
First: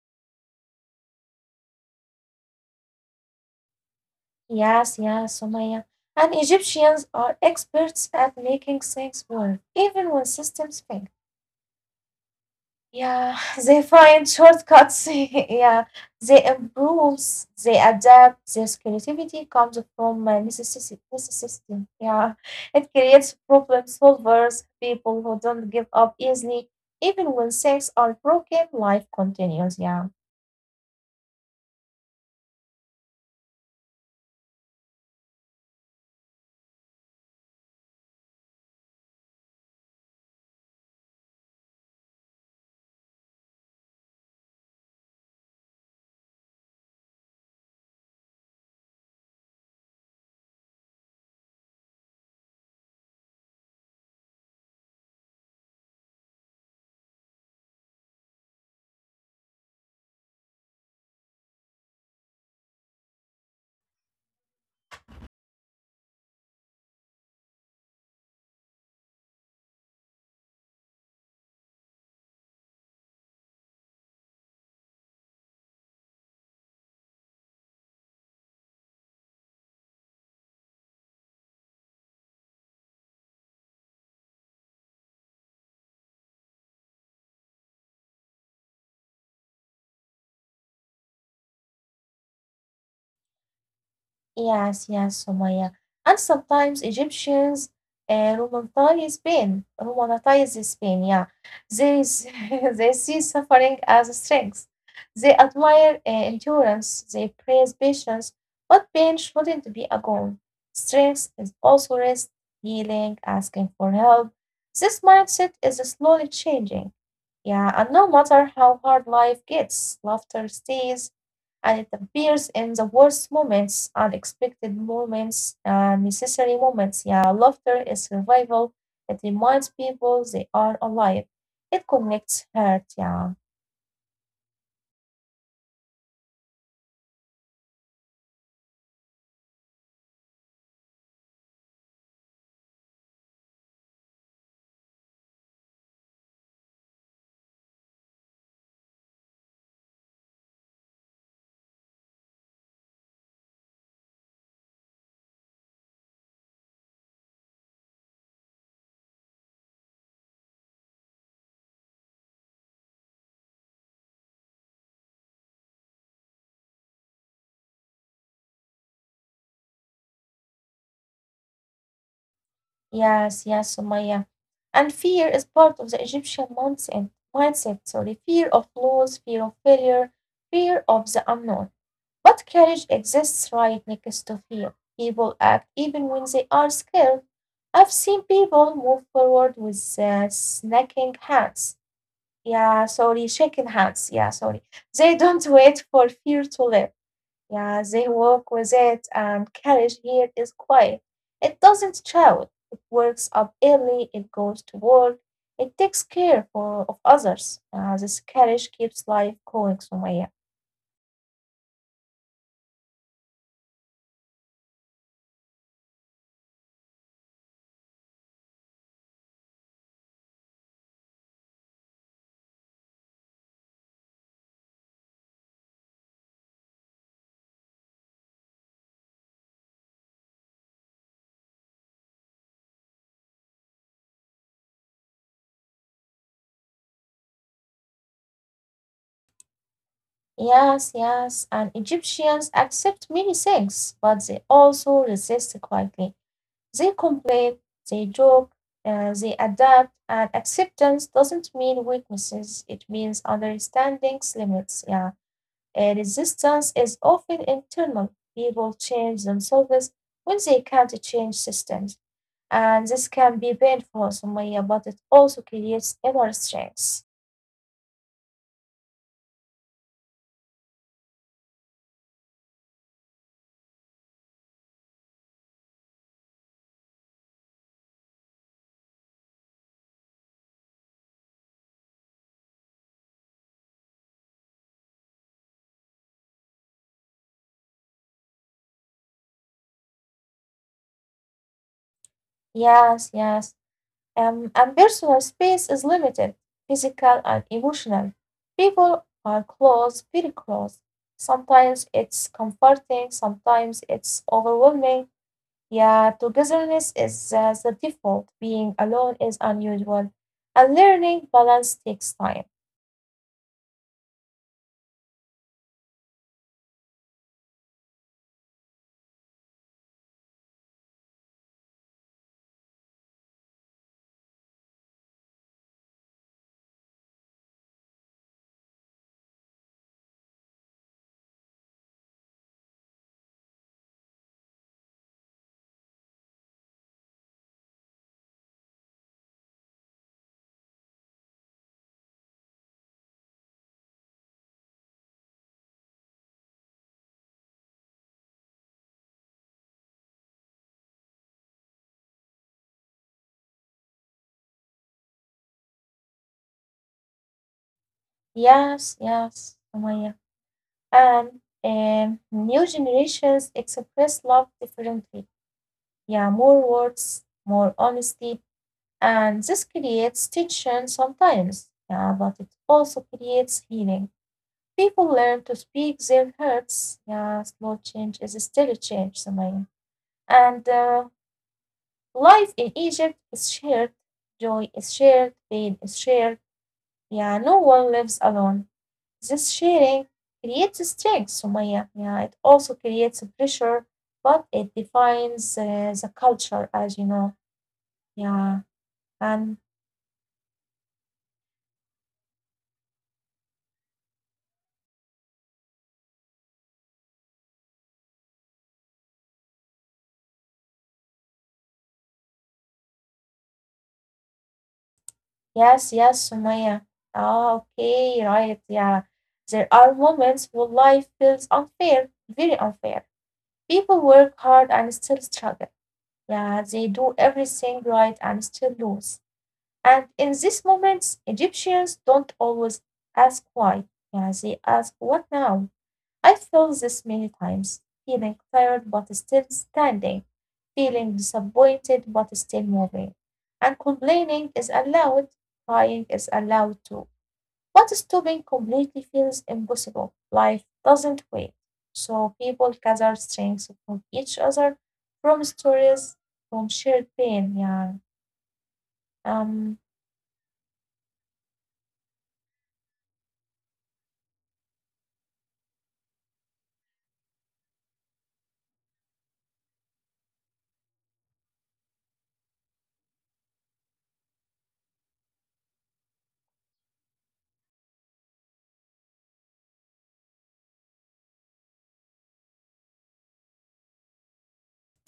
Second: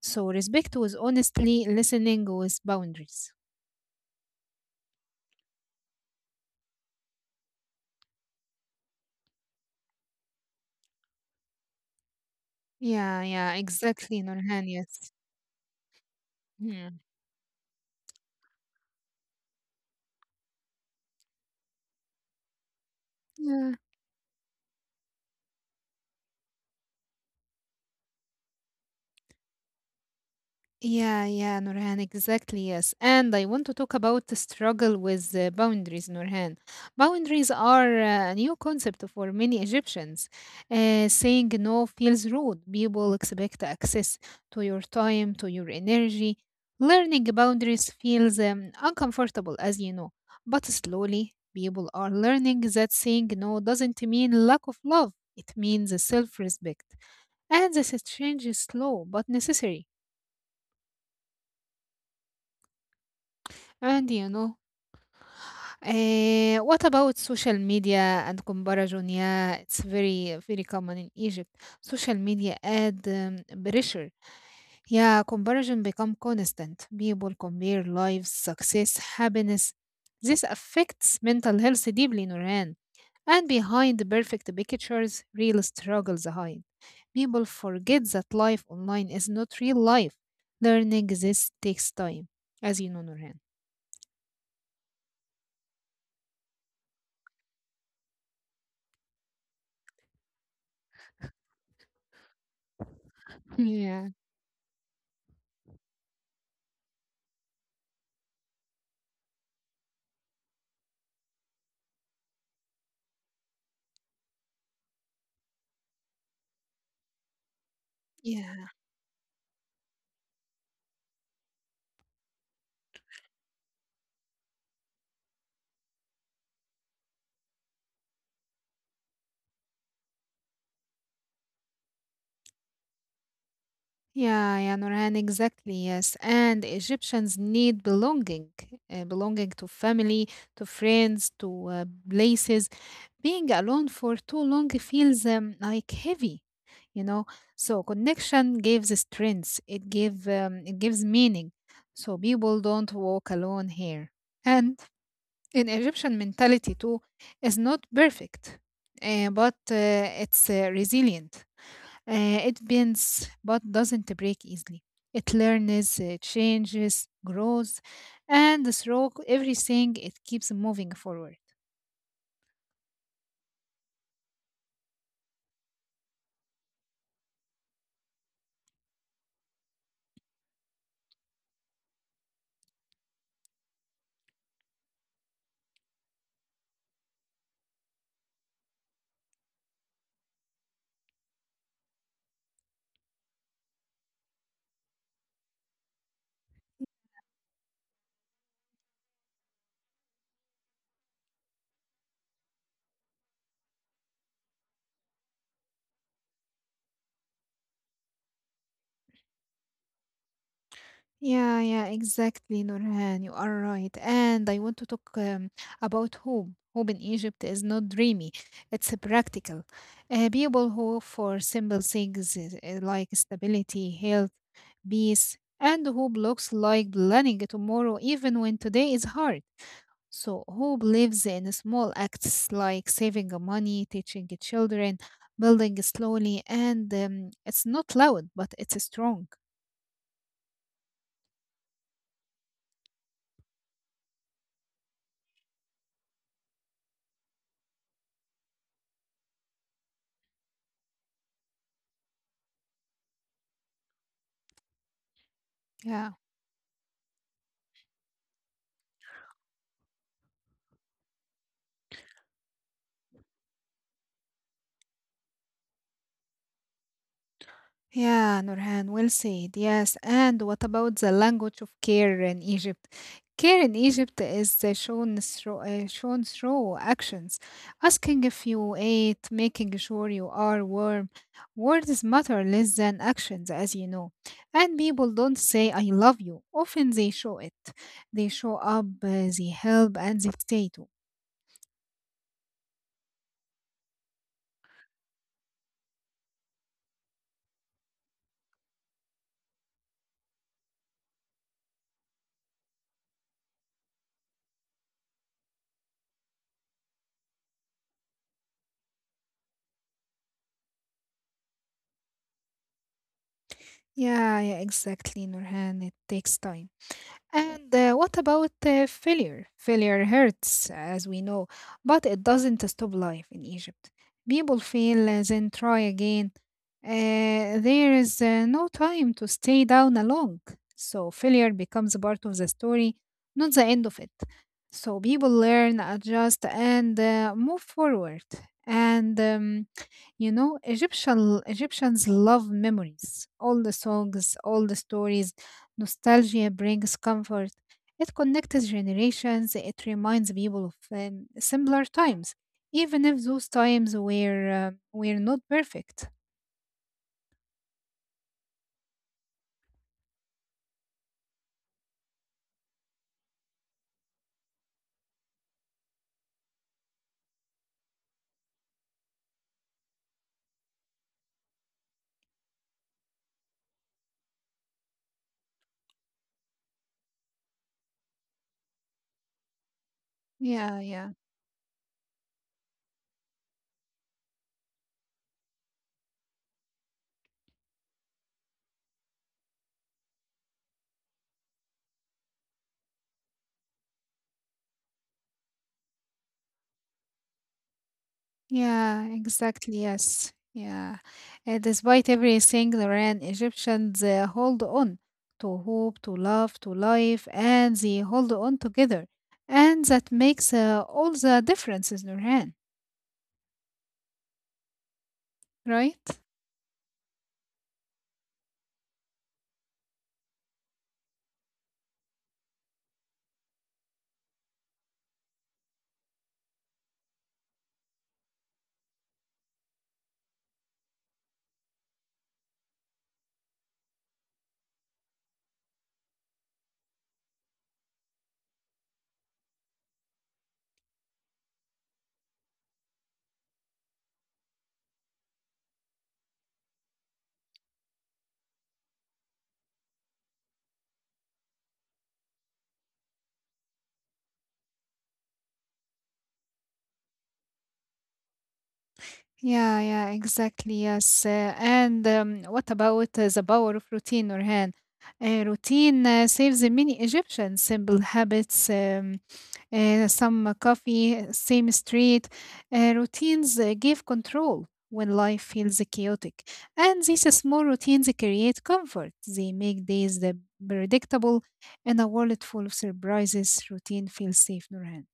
S2: So, respect was honestly listening with boundaries.
S1: Yes, yes, Sumaya. And Egyptians are experts at making things work, even when systems fail.
S2: Yeah,
S1: Yeah,
S2: yeah,
S1: [laughs] they
S2: exactly,
S1: find
S2: Nurhan, yes.
S1: shortcuts. [laughs] Yeah, they
S2: Mhm.
S1: improves, they adapt. Their creativity comes from necessity. Yeah, it creates
S2: Yeah.
S1: problem solvers, people who don't give up easily, even when things are broken. Life continues. Yeah.
S2: Yeah, yeah, Nurhan, exactly, yes. And I want to talk about the struggle with boundaries, Nurhan. Boundaries are a new concept for many Egyptians. Saying no feels rude. People expect access to your time, to your energy. Learning boundaries feels uncomfortable, as you know. But slowly, people are learning that saying no doesn't mean lack of love. It means self respect. And this is change is slow but necessary. And you know, what about social media and comparison? Yeah, it's very, very common in Egypt. Social media add pressure. Yeah, comparison become constant. People compare lives, success, happiness. This affects mental health deeply, Noran. And behind the perfect pictures, real struggles hide. People forget that life online is not real life. Learning this takes time, as you know, Nurhan.
S1: Yes, yes, Sumaya. And sometimes Egyptians romanticize this pain, yeah. They, s- [laughs] they see
S2: [laughs]
S1: suffering as
S2: Yeah.
S1: a strength. They admire endurance, they praise patience, but pain shouldn't be a goal. Strength is also rest, healing, asking for help. This mindset is slowly changing. Yeah, and no matter
S2: Yeah.
S1: how hard life gets, laughter stays, and it appears in the worst moments, unexpected moments, necessary moments. Yeah, laughter is survival. It reminds people they are alive. It connects hurt. Yeah,
S2: Yeah, yeah, Nurhan, exactly, yes. And Egyptians need belonging, belonging to family, to friends, to places. Being alone for too long feels like heavy, you know. So connection gives strength. It gives meaning. So people don't walk alone here. And in Egyptian mentality too, is not perfect, but it's resilient. It bends but doesn't break easily. It learns, changes, grows, and through everything, it keeps moving forward.
S1: yes, yes, Sumaya. And fear is part of the Egyptian mindset. Fear of loss, fear of failure, fear of the unknown. But courage exists right next to fear. People act even when they are scared. I've seen people move forward with snaking hands. Yeah, sorry, shaking hands. Yeah, sorry. They don't wait for fear to live. Yeah, they walk with it, and courage here is quiet. It doesn't shout. It works up early. It goes to work. It takes care of others. This courage keeps life going, Sumaya.
S2: Yeah, yeah, exactly, Nurhan. You are right. And I want to talk about hope. Hope in Egypt is not dreamy, it's a practical. People hope for simple things like stability, health, peace, and hope looks like planning tomorrow, even when today is hard. So, who believes in small acts like saving money, teaching children, building slowly, and it's not loud, but it's strong.
S1: Yes, yes, and Egyptians accept many things, but they also resist quietly. They complain, they joke, they adapt, and acceptance doesn't mean weaknesses, it means understanding's limits. Yeah.
S2: Yeah,
S1: Resistance is often internal. People change themselves when they can't change systems, and this can be painful, Sumaya, but it also creates inner strength.
S2: Yeah, Nurhan, well said. Yes, and what about the language of care in Egypt? Care in Egypt is shown through actions, asking if you ate, making sure you are warm. Words matter less than actions, as you know. And people don't say, I love you. Often they show it. They show up, they help, and they stay too.
S1: Yes, yes. And personal space is limited, physical and emotional. People are close, very close. Sometimes it's comforting, sometimes it's overwhelming. Yeah, togetherness is the default. Being alone is unusual. And learning balance takes time.
S2: Yeah, yeah, exactly, Nurhan. It takes time. And what about failure? Failure hurts, as we know, but it doesn't stop life in Egypt. People fail, then try again. There is no time to stay down along. So failure becomes a part of the story, not the end of it. So people learn, adjust, and move forward. And you know, Egyptians love memories, all the songs, all the stories. Nostalgia brings comfort. It connects generations. It reminds people of simpler times, even if those times were not perfect.
S1: Yes, yes, Amaya. And new generations express love differently. Yeah, more words, more honesty, and this creates tension sometimes, yeah, but it also creates healing. People learn to speak their hurts. Yeah, small change is still a change, Samaya. And
S2: Yeah,
S1: uh,
S2: yeah,
S1: life in Egypt is shared. Joy is shared. Pain is shared. Yeah, no one lives alone. This sharing creates strength, Sumaya. Yeah, it also creates a pressure, but it defines the culture, as you know. Yeah,
S2: yeah.
S1: and
S2: Exactly. Yes. Yeah. Despite everything, Lorraine, Egyptians hold on to hope, to love, to life, and they hold on together, and that makes all the differences, Lorraine. Right?
S1: Yes, yes, Sumaya. Ah, okay, right, yeah. There are moments when life feels unfair, very unfair. People work hard and still struggle. Yeah, they do everything right and still lose. And in these moments, Egyptians don't always ask why. Yeah, they ask, what now? I feel this many times, feeling tired but still standing, feeling disappointed but still moving. And complaining is allowed, crying is allowed too. But stopping completely feels impossible. Life doesn't wait. So people gather strength from each other, from stories, from shared pain. Yeah.
S2: Yeah,
S1: Um,
S2: yeah, exactly. Yes. And what about the power of routine, Nurhan? Routine saves many Egyptians. Simple habits, some coffee, same street. Routines give control when life feels chaotic. And these small routines create comfort. They make days predictable in a world full of surprises, routine feels safe, Nurhan.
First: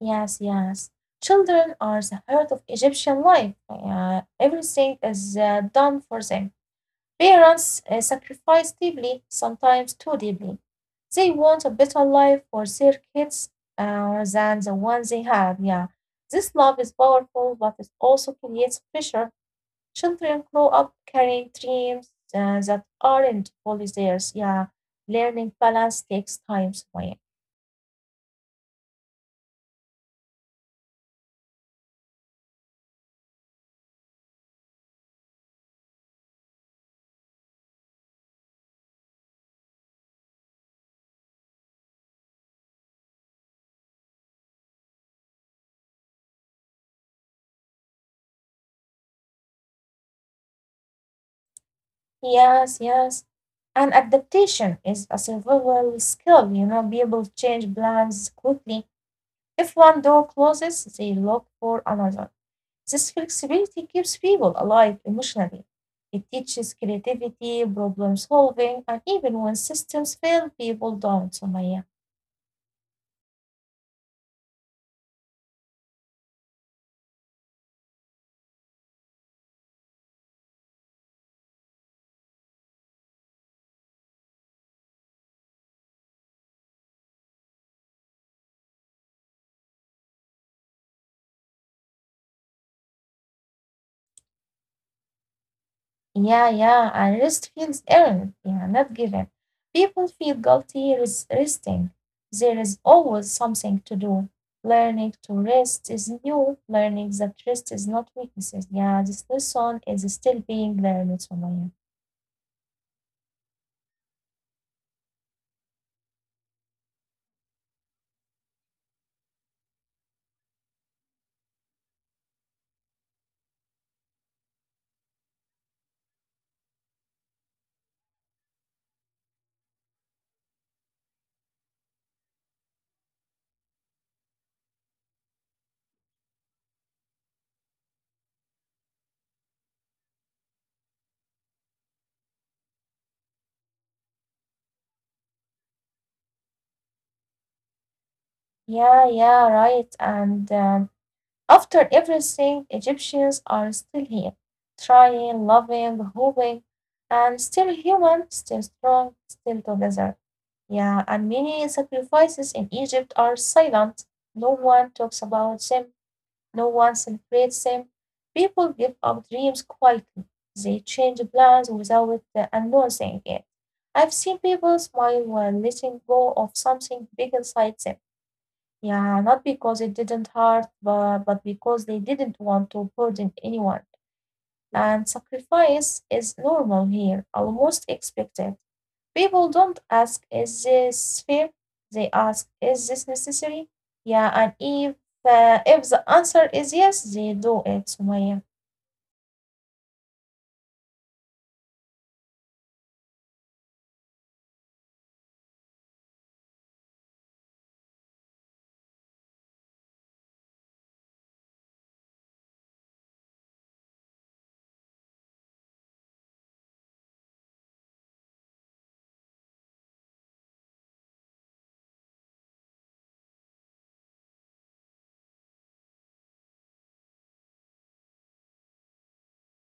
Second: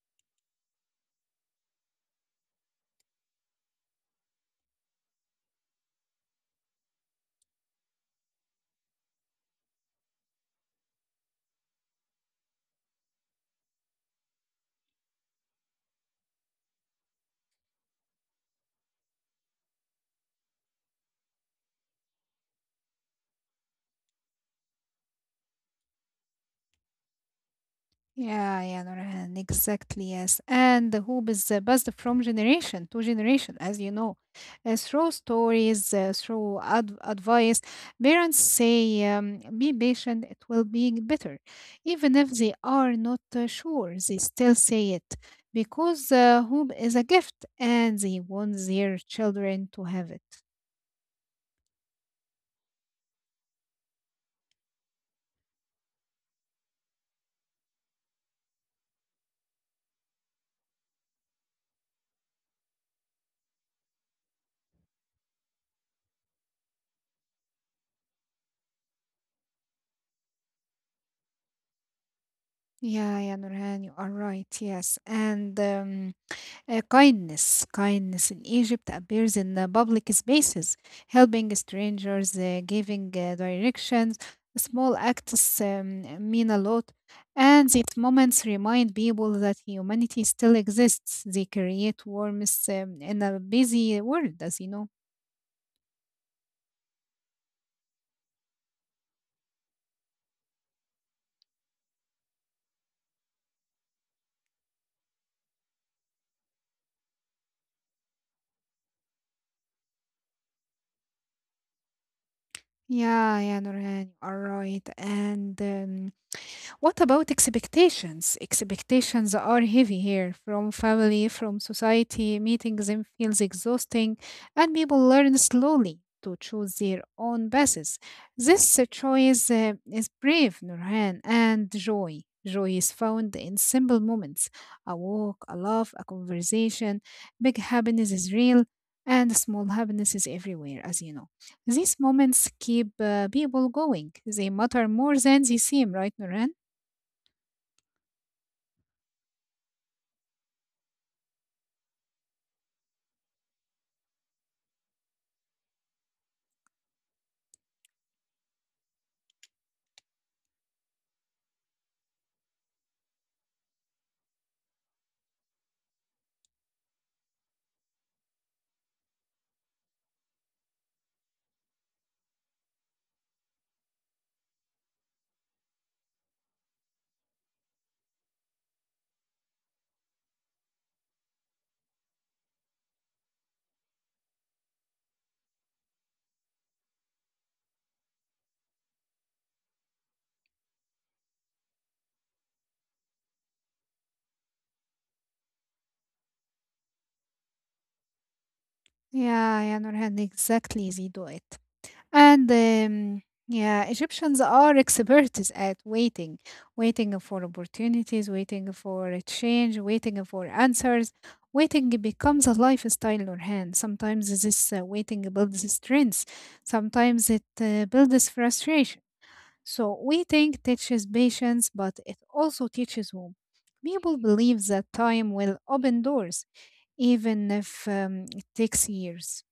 S1: yes, yes. Children are the heart of Egyptian life. Yeah. Everything is done for them. Parents sacrifice deeply, sometimes too deeply. They want a better life for their kids than the one they have. Yeah, this love is powerful, but it also creates pressure. Children grow up carrying dreams that aren't fully theirs. Yeah, learning balance takes time, Sumaya.
S2: Yeah, yeah, Nurhan, exactly, yes. And the hope is passed from generation to generation, as you know. Through stories, through advice. Parents say, be patient, it will be better. Even if they are not sure, they still say it because hope is a gift and they want their children to have it.
S1: Yes, yes. And adaptation is a survival skill. You know, people change plans quickly. If one door closes, they look for another. This flexibility keeps people alive emotionally. It teaches creativity, problem solving, and even when systems fail, people don't, Sumaya.
S2: Yeah, yeah, Nurhan, you are right. Yes. And kindness. Kindness in Egypt appears in public spaces, helping strangers, giving directions. Small acts mean a lot. And these moments remind people that humanity still exists. They create warmth in a busy world, as you know.
S1: Yeah, yeah, yeah, and rest feels earned, yeah, not given. People feel guilty resting. There is always something to do. Learning to rest is new. Learning that rest is not weaknesses. Yeah, this lesson is still being learned, Sumaya.
S2: Yeah, yeah, Nurhan, you are right. And what about expectations? Expectations are heavy here, from family, from society. Meeting them feels exhausting, and people learn slowly to choose their own paths. This choice is brave, Nurhan, and joy. Joy is found in simple moments, a walk, a laugh, a conversation. Big happiness is real, and small happiness is everywhere, as you know. These moments keep people going. They matter more than they seem, right, Nuran?
S1: Yeah, yeah, right. And after everything, Egyptians are still here, trying, loving, hoping, and still human, still strong, still together. Yeah, and many sacrifices in Egypt are silent. No one talks about them, no one celebrates them. People give up dreams quietly. They change plans without announcing it. I've seen people smile while letting go of something big inside them. Yeah, not because it didn't hurt, but because they didn't want to burden anyone. And sacrifice is normal here, almost expected. People don't ask, is this fair? They ask, is this necessary? Yeah, and if the answer is yes, they do it, Sumaya.
S2: Yeah, yeah, Nurhan, exactly. They do it. And yeah, Egyptians are experts at waiting, waiting for opportunities, waiting for a change, waiting for answers. Waiting becomes a lifestyle, Nurhan. Sometimes this waiting builds strength, sometimes it builds frustration. So, waiting teaches patience, but it also teaches hope. People believe that time will open doors, even if it takes years.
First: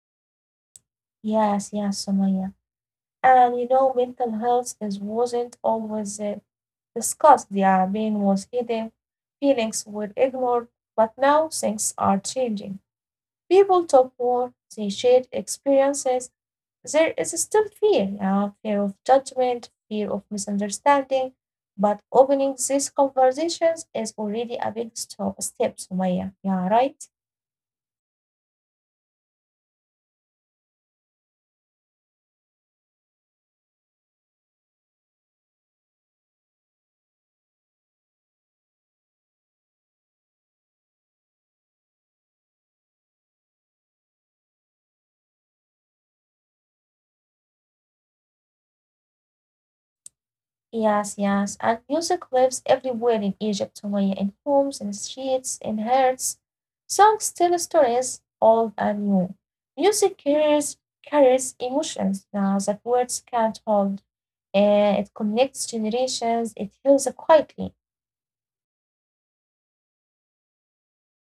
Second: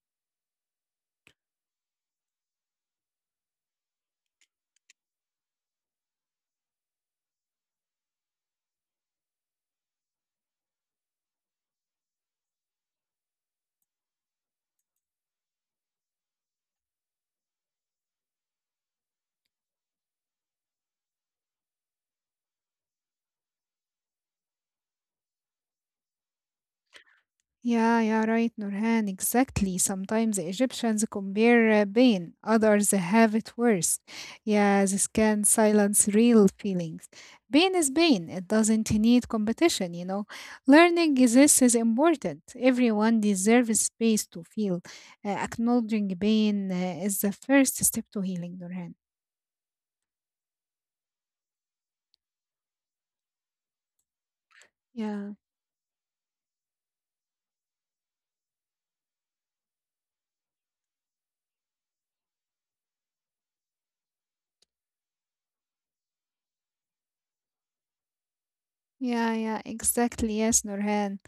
S1: Yes, yes, Sumaya. And you know, mental health is wasn't always discussed. Yeah, pain was hidden, feelings were ignored, but now things are changing. People talk more, they share experiences. There is still fear, fear of judgment, fear of misunderstanding. But opening these conversations is already a big step, Sumaya. Yeah, right?
S2: Yeah, yeah, right, Nurhan. Exactly. Sometimes the Egyptians compare pain, others have it worse. Yeah, this can silence real feelings. Pain is pain, it doesn't need competition, you know. Learning this is important. Everyone deserves space to feel. Acknowledging pain is the first step to healing, Nurhan.
S1: Yes, yes. And music lives everywhere in Egypt, Sumaya, in homes, in
S2: Yeah,
S1: streets, in hearts. Songs tell stories, old and new. Music carries emotions that words can't hold. It connects generations, it heals quietly.
S2: yeah, yeah, exactly. Yes, Nurhan.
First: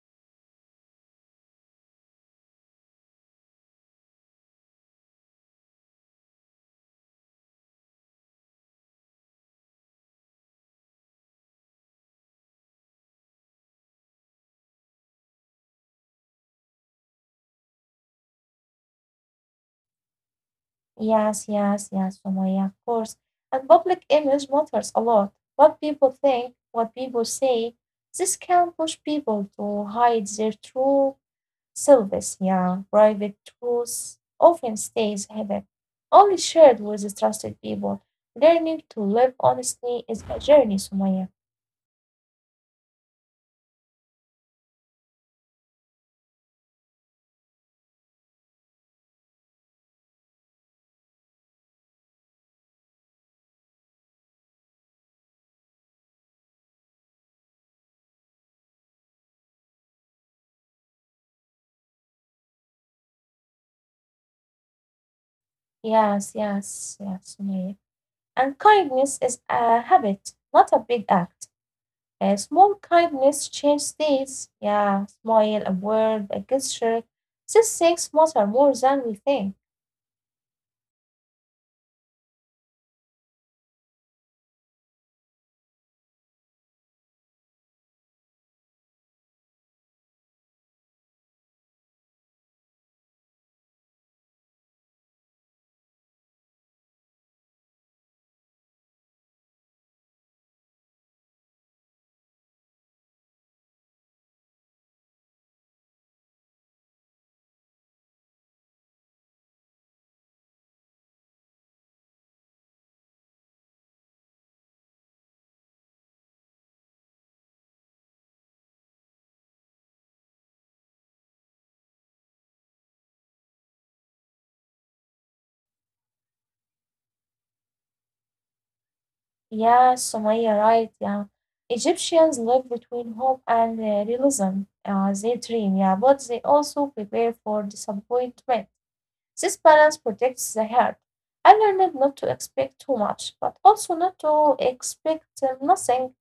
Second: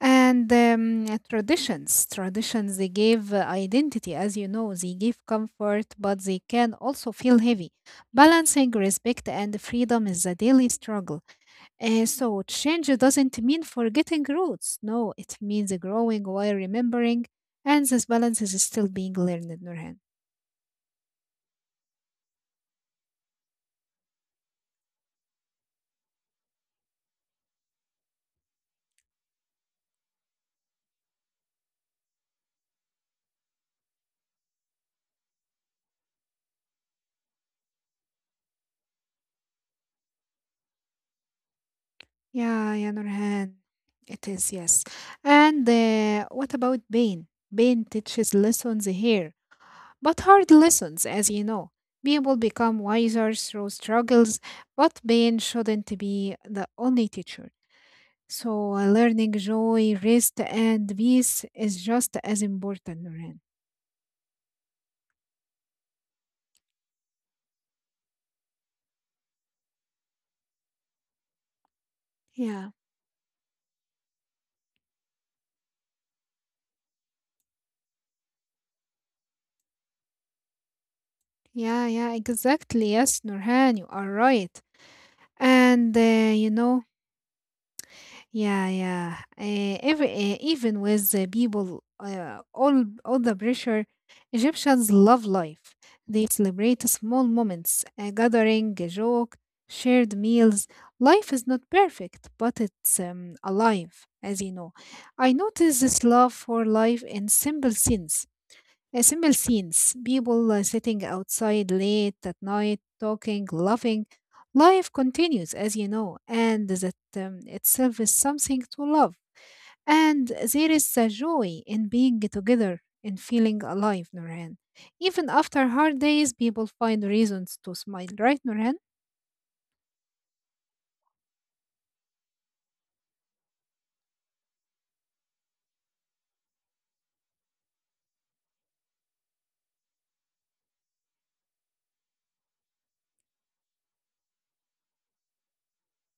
S2: And traditions, they gave identity, as you know, they give comfort, but they can also feel heavy. Balancing respect and freedom is a daily struggle. So, change doesn't mean forgetting roots. No, it means growing while remembering. And this balance is still being learned, Nurhan.
S1: Yes, yes, yes, Sumaya, of course. And public image matters a lot. What people think, what people say, this can push people to hide their true Service, yeah, private tools often stays hidden, only shared with trusted people. Learning to live honestly is a journey, Sumaya.
S2: Yeah, yeah, Nurhan. It is, yes. And what about pain? Pain teaches lessons here, but hard lessons, as you know. People become wiser through struggles, but pain shouldn't be the only teacher. So, learning joy, rest, and peace is just as important, Nurhan.
S1: Yes, yes, yes, Sumaya. And kindness is a habit, not a big act. A small
S2: Yeah,
S1: kindness changes things. Yeah, smile, a word, a gesture. These things matter more than we think.
S2: yeah, yeah, exactly. Yes, Nurhan, you are right. And Yeah, yeah. Even with the people, all the pressure, Egyptians love life. They celebrate small moments, a gathering, a joke, shared meals. Life is not perfect, but it's alive, as you know. I notice this love for life in simple things, simple scenes, people sitting outside late at night, talking, laughing. Life continues, as you know, and that itself is something to love. And there is a joy in being together, in feeling alive, Nurhan. Even after hard days, people find reasons to smile, right, Nurhan?
S1: Yeah, Sumaya, right. Yeah. Egyptians live between hope and realism. They dream, yeah, but they also prepare for disappointment. This balance protects the heart. I learned not to expect too much, but also not to expect nothing.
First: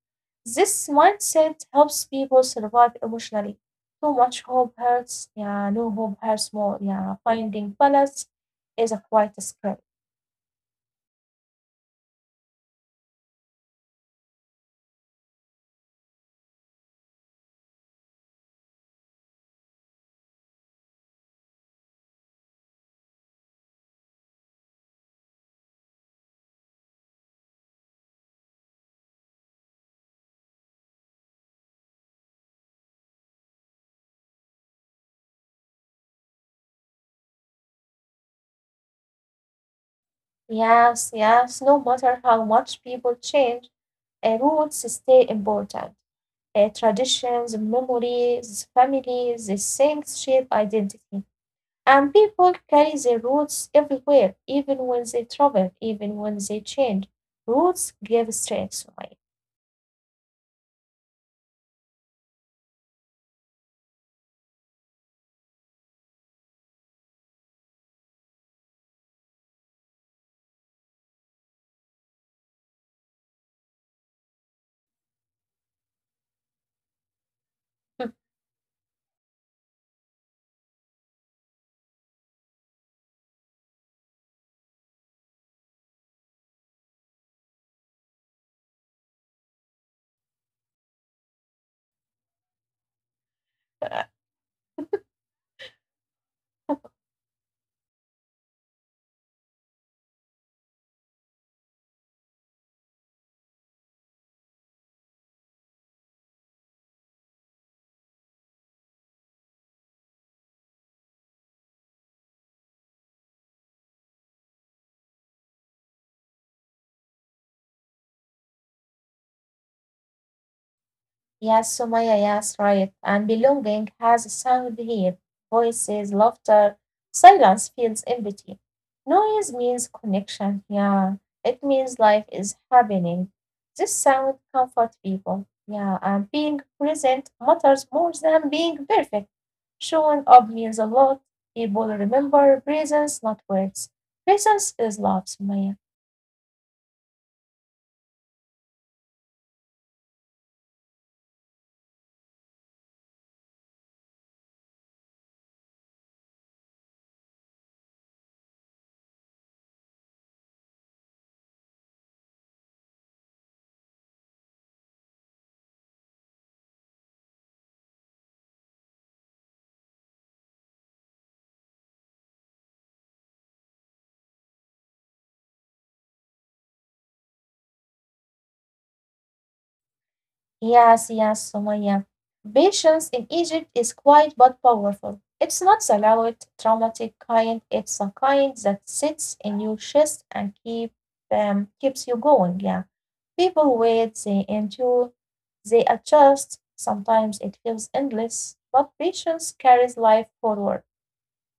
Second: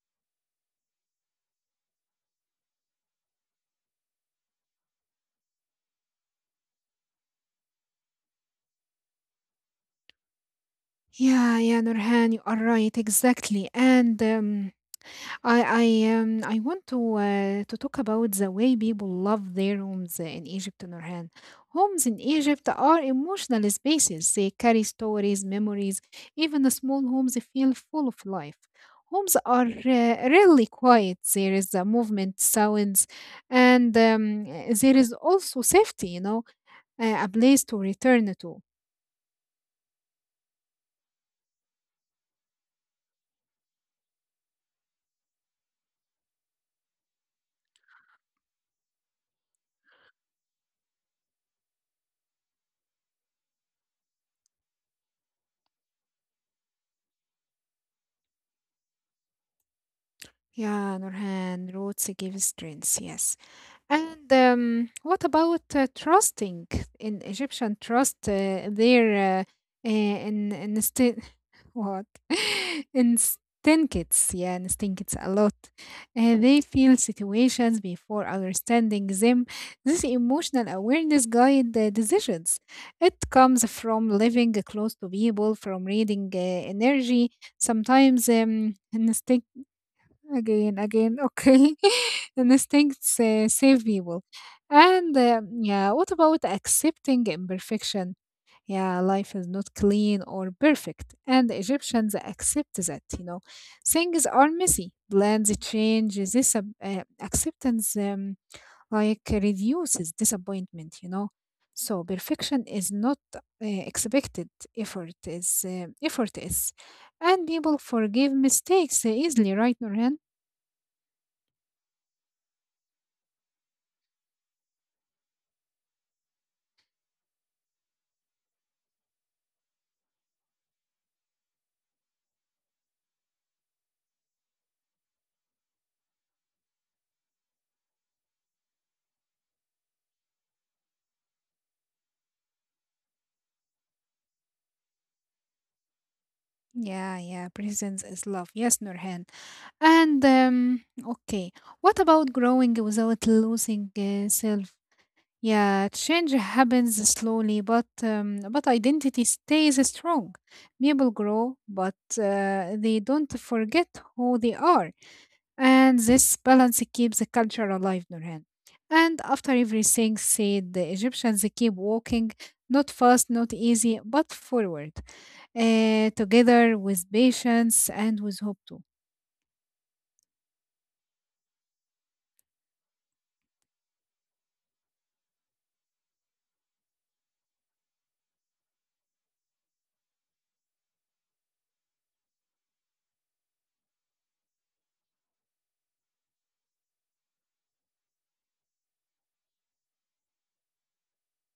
S1: This mindset helps people survive emotionally. Too much hope hurts, yeah, no hope hurts more, yeah. Finding balance is a quiet skill.
S2: Yeah, yeah, Nurhan, you are right, exactly. And I want to talk about the way people love their homes in Egypt, Nurhan. Homes in Egypt are emotional spaces. They carry stories, memories. Even the small homes feel full of life. Homes are really quiet. There is a movement, sounds, and there is also safety. You know, a place to return to.
S1: Yes, yes, no matter how much people change, roots stay important. Traditions, memories, families, these things shape identity. And people carry their roots everywhere, even when they travel, even when they change. Roots give strength,
S2: Yeah, Nurhan, roots give strength. Yes. And what about trusting in Egyptian trust their uh, uh, in sti- [laughs] what [laughs] in stinkits? Yeah, in stinkits a lot. They feel situations before understanding them. This emotional awareness guide the decisions. It comes from living close to people, from reading energy. Sometimes. Again, again, okay. [laughs] The Instincts save
S1: right?
S2: people. And yeah, what about
S1: [laughs]
S2: accepting imperfection? Yeah, life is not clean or perfect, and the Egyptians accept that, you know. Things are messy, plans change, this acceptance like reduces disappointment, you know. So perfection is not expected, effort is, effort is. And people forgive mistakes easily, right, Norhan?
S1: Yes, Sumaya, yes, right. And belonging has a sound here. Voices, laughter, silence feels empty. Noise means connection, yeah. It means life is happening. This sound comforts people, yeah. And being present matters more than being perfect. Showing up means a lot. People remember presence, not words. Presence is love, Sumaya.
S2: Yeah, yeah, presence is love. Yes, Nurhan. And okay, what about growing without losing self? Yeah, change happens slowly, but but identity stays strong. People grow, but they don't forget who they are. And this balance keeps the culture alive, Nurhan. And after everything said, the Egyptians keep walking, not fast, not easy, but forward, together with patience and with hope too.
S1: Yes, yes, Sumaya. Patience in Egypt is quiet but powerful. It's not the loud, traumatic kind, it's a kind that sits in your chest and keeps you going. Yeah. People wait, they endure, they adjust. Sometimes it feels endless, but patience carries life forward.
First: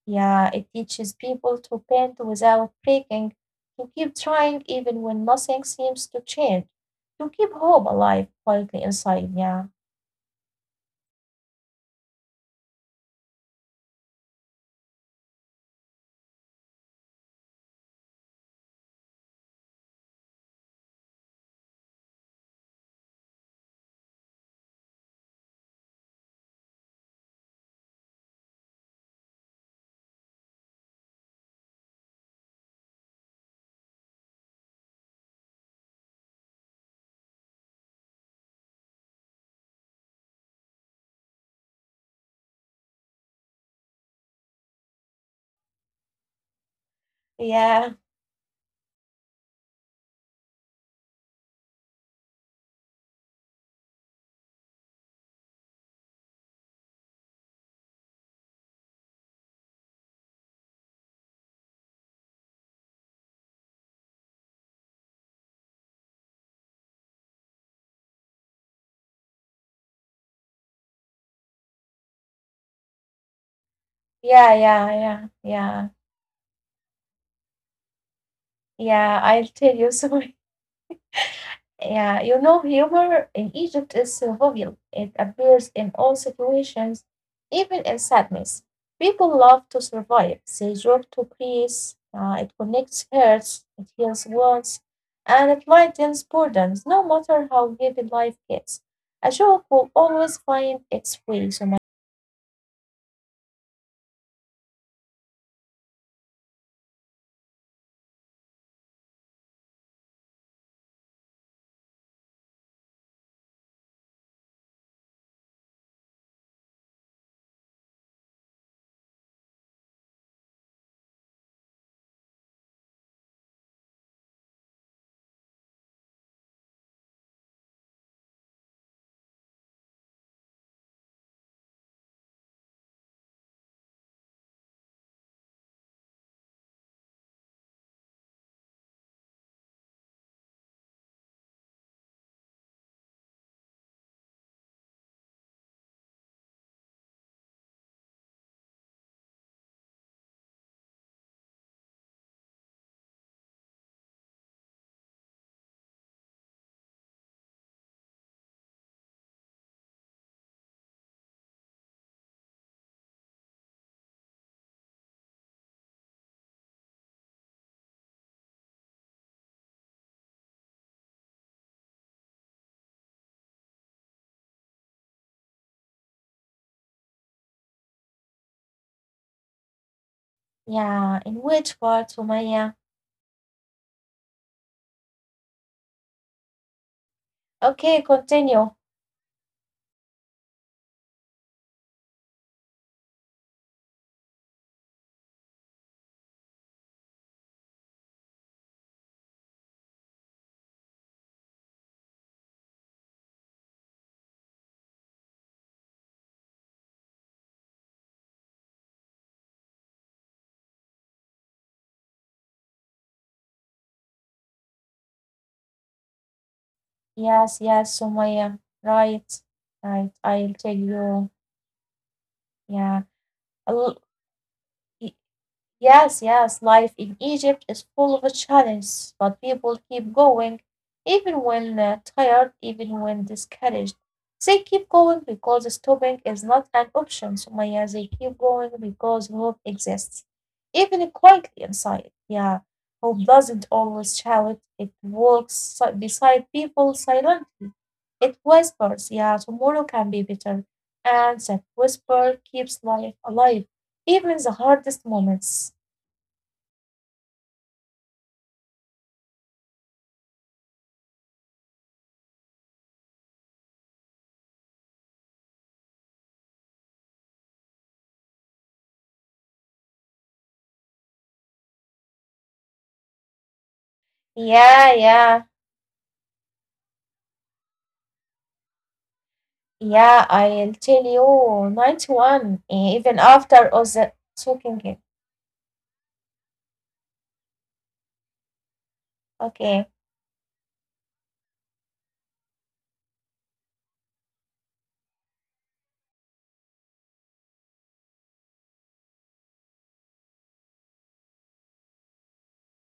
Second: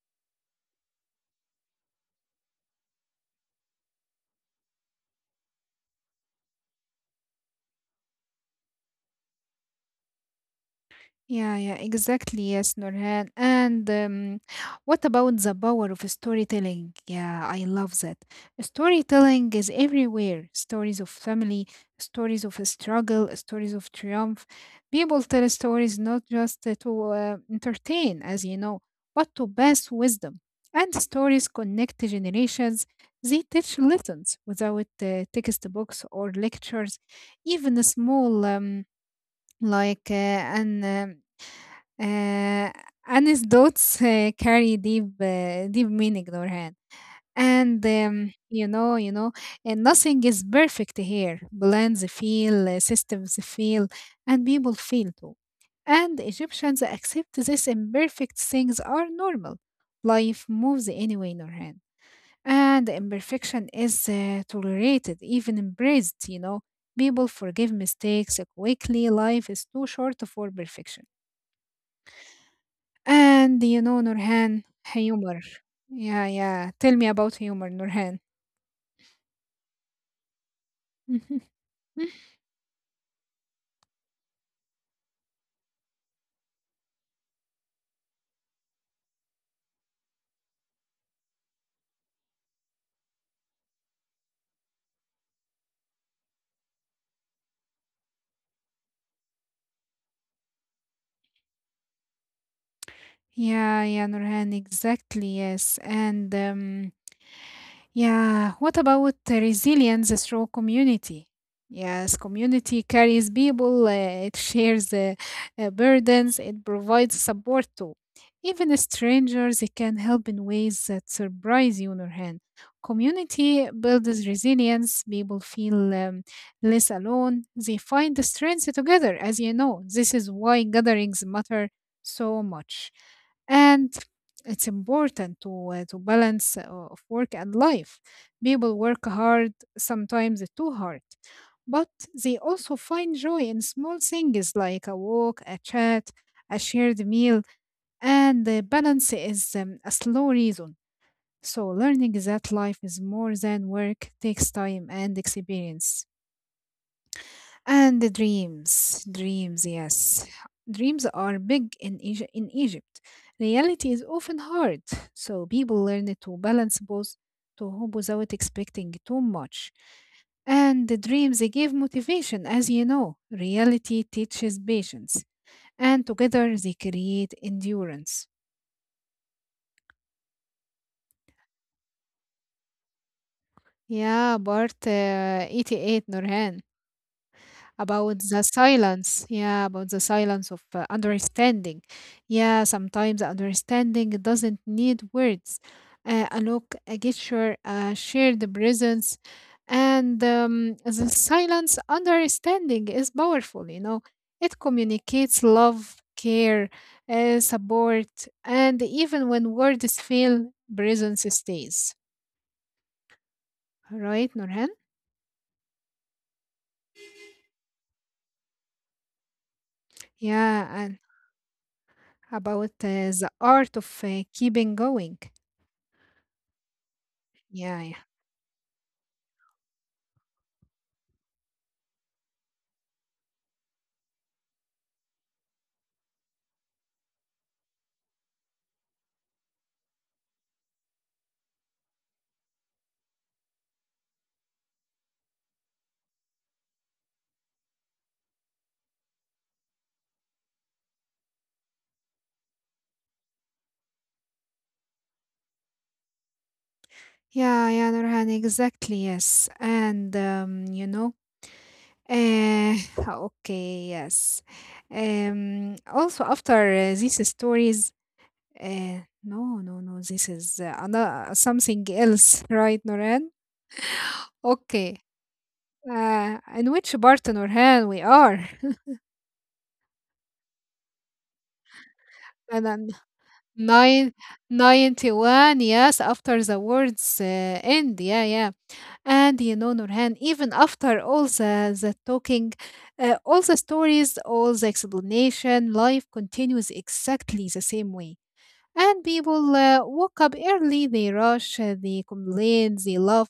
S1: Yeah, it teaches people to bend without breaking, to keep trying even when nothing seems to change, to keep hope alive quietly inside. Yeah.
S2: Yeah, yeah, exactly. Yes, Nurhan. And What about the power of storytelling? Yeah, I love that. Storytelling is everywhere. Stories of family, stories of struggle, stories of triumph. People tell stories not just to entertain, as you know, but to pass wisdom. And stories connect generations. They teach lessons without textbooks or lectures. Even a small like an uh, Anne's dots carry deep meaning, Nurhan. And
S1: Yeah,
S2: you know, And nothing is perfect here. Blends feel, systems feel, and people feel too. And Egyptians accept this imperfect things are normal. Life moves anyway, Nurhan. And imperfection is tolerated, even embraced, you know. People forgive mistakes quickly. Life is too short for perfection. And you know
S1: yeah,
S2: Nurhan,
S1: yeah, yeah,
S2: humor.
S1: yeah,
S2: Yeah, yeah. Tell me about humor, Nurhan.
S1: yeah. I'll tell you. [laughs] So,
S2: [laughs]
S1: yeah, you know, humor in Egypt is jovial. It appears in all situations, even in sadness. People love to survive. They joke to please. It connects hearts. It heals wounds, and it lightens burdens. No matter how heavy life gets, a joke will always find its way. So,
S2: Yeah, yeah, Nurhan, exactly, yes. And Yeah, what about the resilience through community? Yes, community carries people, it shares the burdens, it provides support too. Even strangers, it can help in ways that surprise you, Nurhan. Community builds resilience, people feel less alone, they find the strength together, as you know. This is why gatherings matter so much. And it's important to balance of work and life. People work hard, sometimes too hard, but they also find joy in small things like a walk, a chat, a shared meal, and the balance is a slow reason. So learning that life is more than work takes time and experience. And the dreams, yes. Dreams are big in Egypt. Reality is often hard, so people learn to balance both to hope without expecting too much. And the dreams they give motivation, as you know. Reality teaches patience, and together they create endurance.
S1: yeah. In which part, Sumaya?
S2: Yeah, Bart 88 Nurhan.
S1: Okay,
S2: About the
S1: continue.
S2: silence, yeah, about the silence of understanding, yeah, sometimes understanding doesn't need words, a look, a gesture, a shared presence. And The silence understanding is powerful, you know, it communicates love, care, support, and even when words fail, presence stays, right Nurhan?
S1: Yes, yes, Sumaya. Right, right. I'll
S2: Yeah.
S1: tell
S2: And
S1: you.
S2: about
S1: Yeah.
S2: the art
S1: A
S2: of
S1: l-
S2: keeping going.
S1: y- Yes, yes, life in Egypt
S2: Yeah,
S1: is
S2: yeah.
S1: full of challenges, but people keep going, even when tired, even when discouraged. They keep going because stopping is not an option, Sumaya. They keep going because hope exists, even quietly inside. Yeah, hope doesn't always shout, it walks beside people silently. It whispers, yeah, tomorrow can be better. And that whisper keeps life alive, even the hardest moments.
S2: Yeah, yeah, Nurhan, exactly, yes. Uh, [laughs] okay, yes. Also after these stories, no, no, no, this is something else, [laughs] right, Nurhan? Okay.
S1: Yeah, yeah,
S2: In which part, Nurhan, we are?
S1: yeah. I'll tell you, night
S2: And
S1: one,
S2: then
S1: even after all
S2: nine,
S1: the soaking it.
S2: 91, yes, after the words end, yeah, yeah. And you know,
S1: Okay,
S2: Nurhan, even after all the talking, all the stories, all the explanation, life continues exactly the same way. And people woke up early, they rush, they complain, they laugh,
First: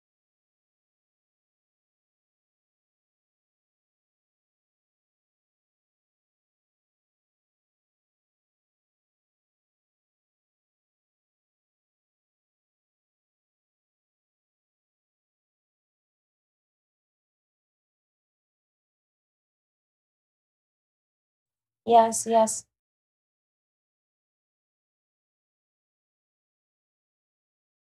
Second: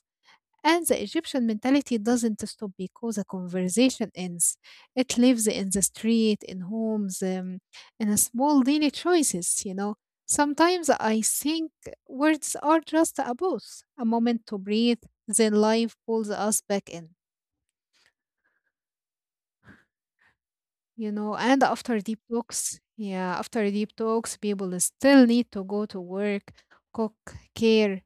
S2: and the Egyptian mentality doesn't stop because a conversation ends. It lives in the street, in homes, in a small daily choices, you know. Sometimes I think words are just a pause, a moment to breathe, then life pulls us back in. You know, and after deep
S1: yes, yes,
S2: talks, yeah, after deep talks people still need to go to work, cook, care,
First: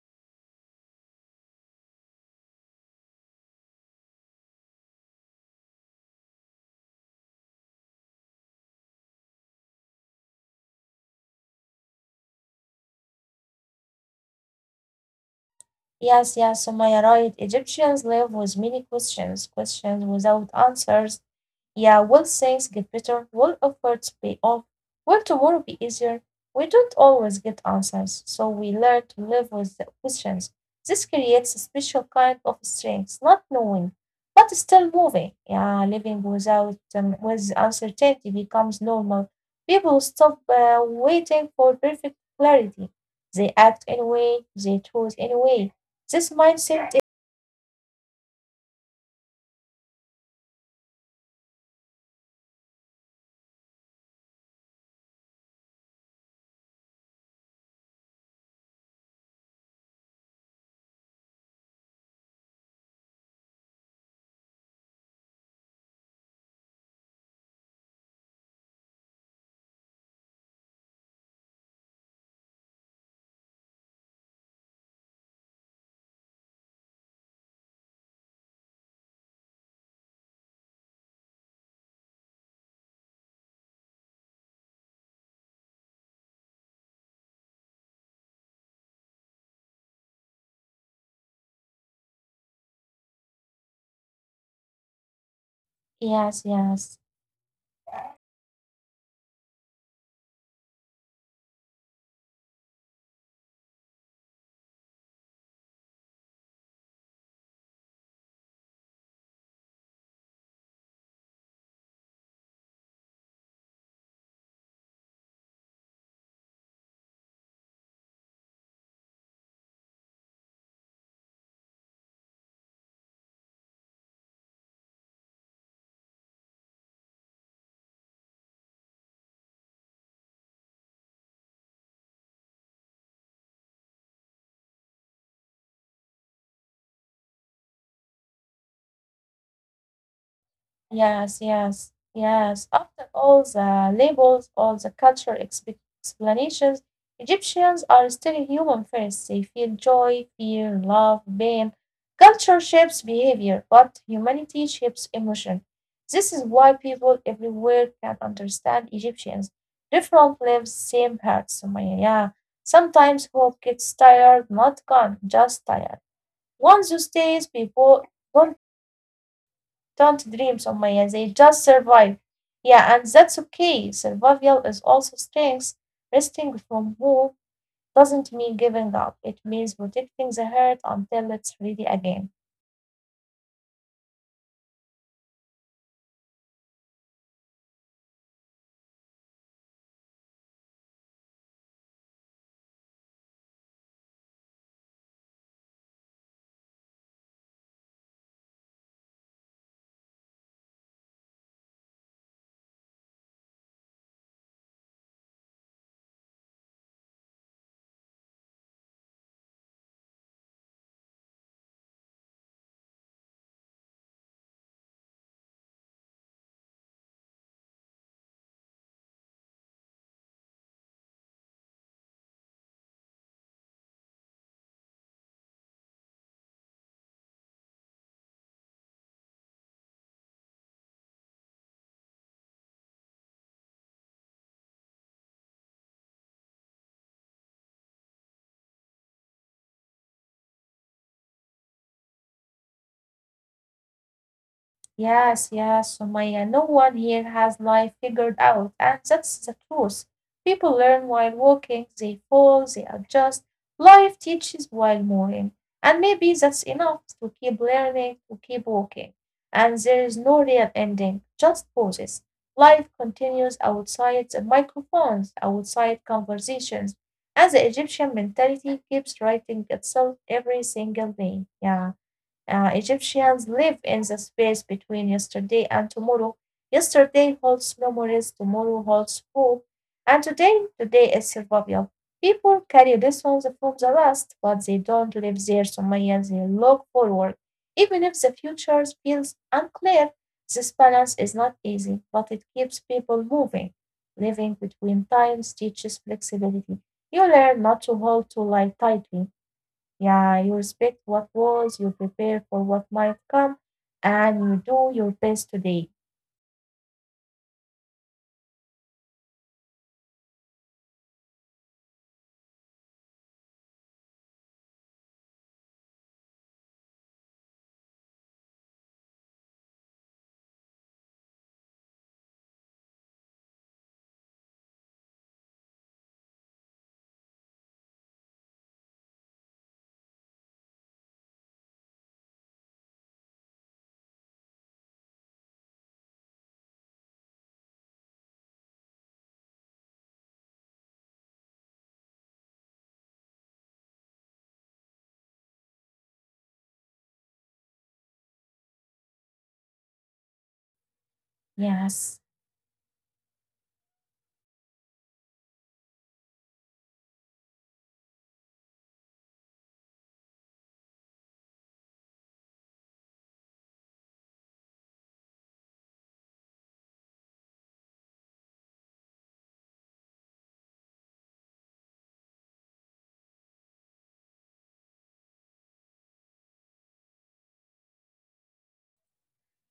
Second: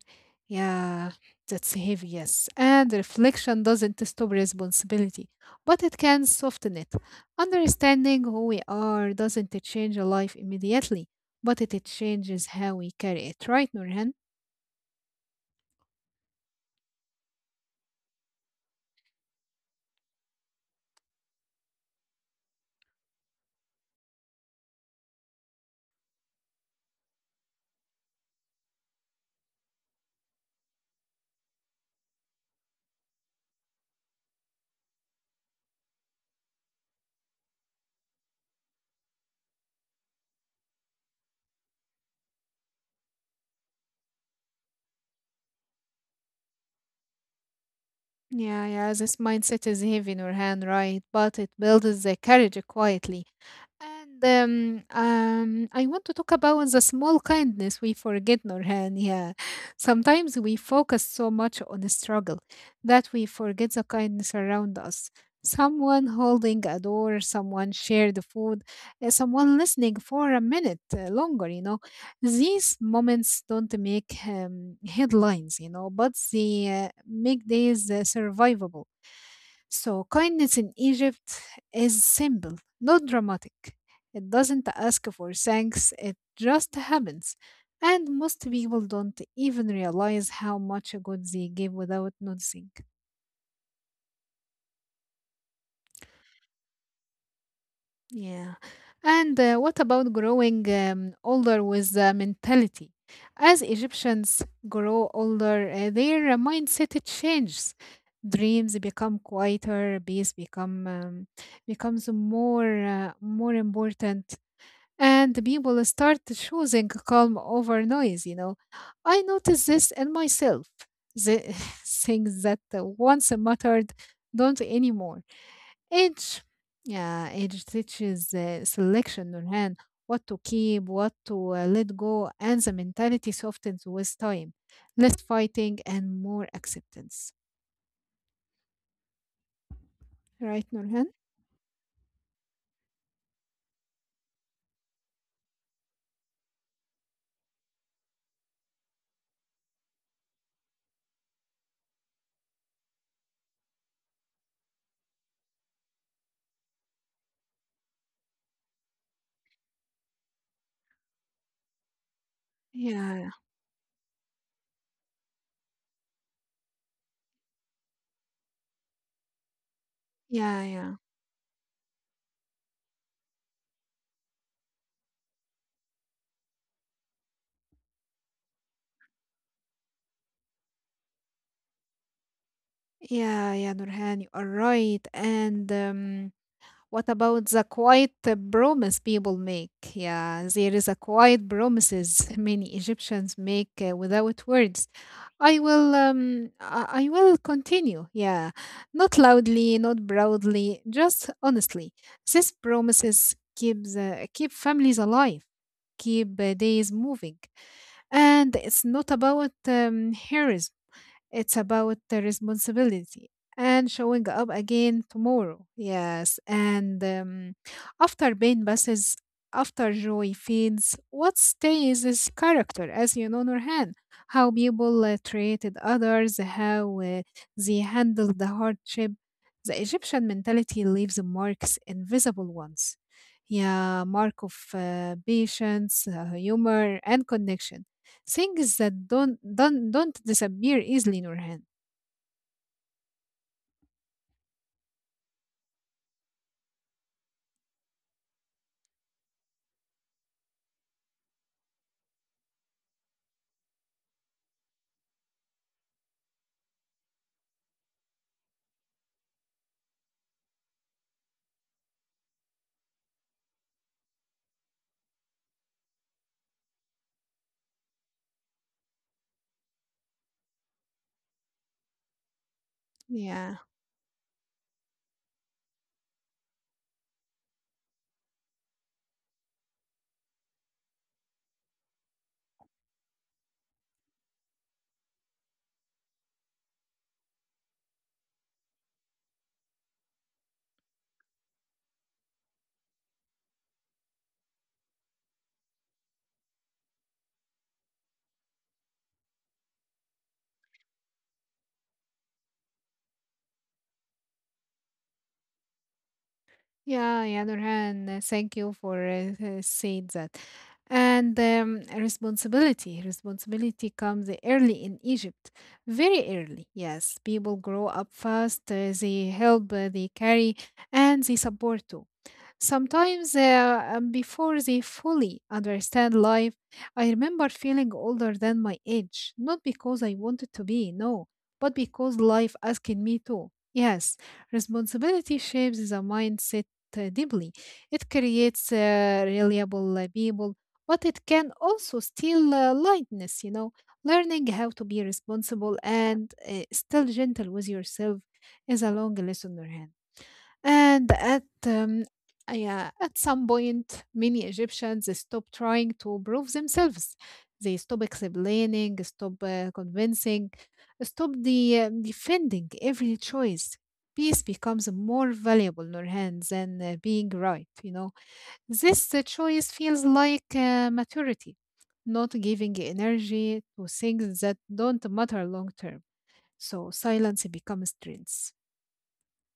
S2: yeah. That's heavy, yes. And reflection doesn't stop responsibility, but it can soften it. Understanding who we are doesn't change a life immediately, but it changes how we carry it, right Nurhan?
S1: yes, yes, Sumaya, right. Egyptians live with many questions, questions without answers. Yeah, will things get better? Will efforts pay off? Will tomorrow be easier? We don't always get answers, so we learn to live with the questions. This creates a special kind of strength, not knowing, but still moving. Yeah, living without with uncertainty becomes normal. People stop waiting for perfect clarity. They act anyway, they choose anyway. This mindset.
S2: Yeah, yeah, this mindset is heavy in your hand, right? But it builds the courage quietly. And I want to talk about the small kindness we forget, Norhan. Yeah, sometimes we focus so much on the struggle that we forget the kindness around us. Someone holding a door, someone shared the food, someone listening for a minute longer. You know, these moments don't make headlines. You know, but they make days survivable. So kindness in Egypt is simple, not dramatic. It doesn't ask for thanks, it just happens. And most people don't even realize how much good they give without noticing.
S1: Yes, yes.
S2: Yeah. And what about growing older with the mentality? As Egyptians grow older, their mindset changes. Dreams become quieter, peace becomes more important, and people start choosing calm over noise, you know. I noticed this in myself. The [laughs] things that once mattered don't anymore. Age, yeah, age teaches selection, Nurhan, what to keep, what to let go, and the mentality softens with time. Less fighting and more acceptance. Right, Nurhan?
S1: Yes, yes, yes. After all the labels, all the cultural explanations, Egyptians are still human first. They feel joy, fear, love, pain. Culture shapes behavior, but humanity shapes emotion. This is why people everywhere can understand Egyptians. Different lives, same hearts. Sumaya, yeah. Sometimes
S2: Yeah,
S1: hope gets tired, not gone, just tired. Once you stays, people don't don't dream,
S2: yeah, yeah.
S1: Sumaya, they just survive. Yeah, and that's okay. Survival is also strength. Resting from war doesn't mean giving up, it means protecting the heart until it's ready again.
S2: Yeah, yeah, Nurhan, you are right. And What about the quiet promise people make? Yeah, there is a quiet promises [laughs] many Egyptians make without words. I will, I will continue. Yeah, not loudly, not proudly, just honestly. These promises keep keep families alive, keep days moving, and it's not about heroism. It's about the responsibility and showing up again tomorrow. Yes. And After pain passes, after joy fades, what stays is character, as you know, Nurhan. How people treated others, how they handled the hardship. The Egyptian mentality leaves marks, invisible ones. Yeah, mark of patience, humor, and connection. Things that don't disappear easily, Nurhan.
S1: Yes, yes, Sumaya. No one here has life figured out, and that's the truth. People learn while walking, they fall, they adjust. Life teaches while moving, and maybe that's enough to keep learning, to keep walking. And there is no real ending, just pauses. Life continues outside the microphones, outside conversations, and the Egyptian mentality keeps writing itself every single day. Yeah. Egyptians
S2: Yeah.
S1: live in the space between yesterday and tomorrow. Yesterday holds memories, tomorrow holds hope, and today, today is survival. People carry lessons from the past, but they don't live there. Sumaya, they look forward. Even if the future feels unclear, this balance is not easy, but it keeps people moving. Living between times teaches flexibility. You learn not to hold to life tightly. Yeah, you respect what was, you prepare for what might come, and you do your best today.
S2: Yeah, yeah, Nurhan, thank you for saying that. And Responsibility. Responsibility comes early in Egypt, very early. Yes, people grow up fast, they help, they carry, and they support too. Sometimes, before they fully understand life, I remember feeling older than my age, not because I wanted to be, no, but because life asked me to. Yes, responsibility shapes the mindset deeply. It creates reliable people, but it can also steal lightness, you know. Learning how to be responsible and still gentle with yourself is a long lesson, Nurhan. And at
S1: Yes.
S2: Yeah, at some point, many Egyptians stopped trying to prove themselves. They stopped explaining, stopped convincing, stopped defending every choice. Peace becomes more valuable, Nurhan, than being right. You know, this choice feels like maturity, not giving energy to things that don't matter long term. So silence becomes threats.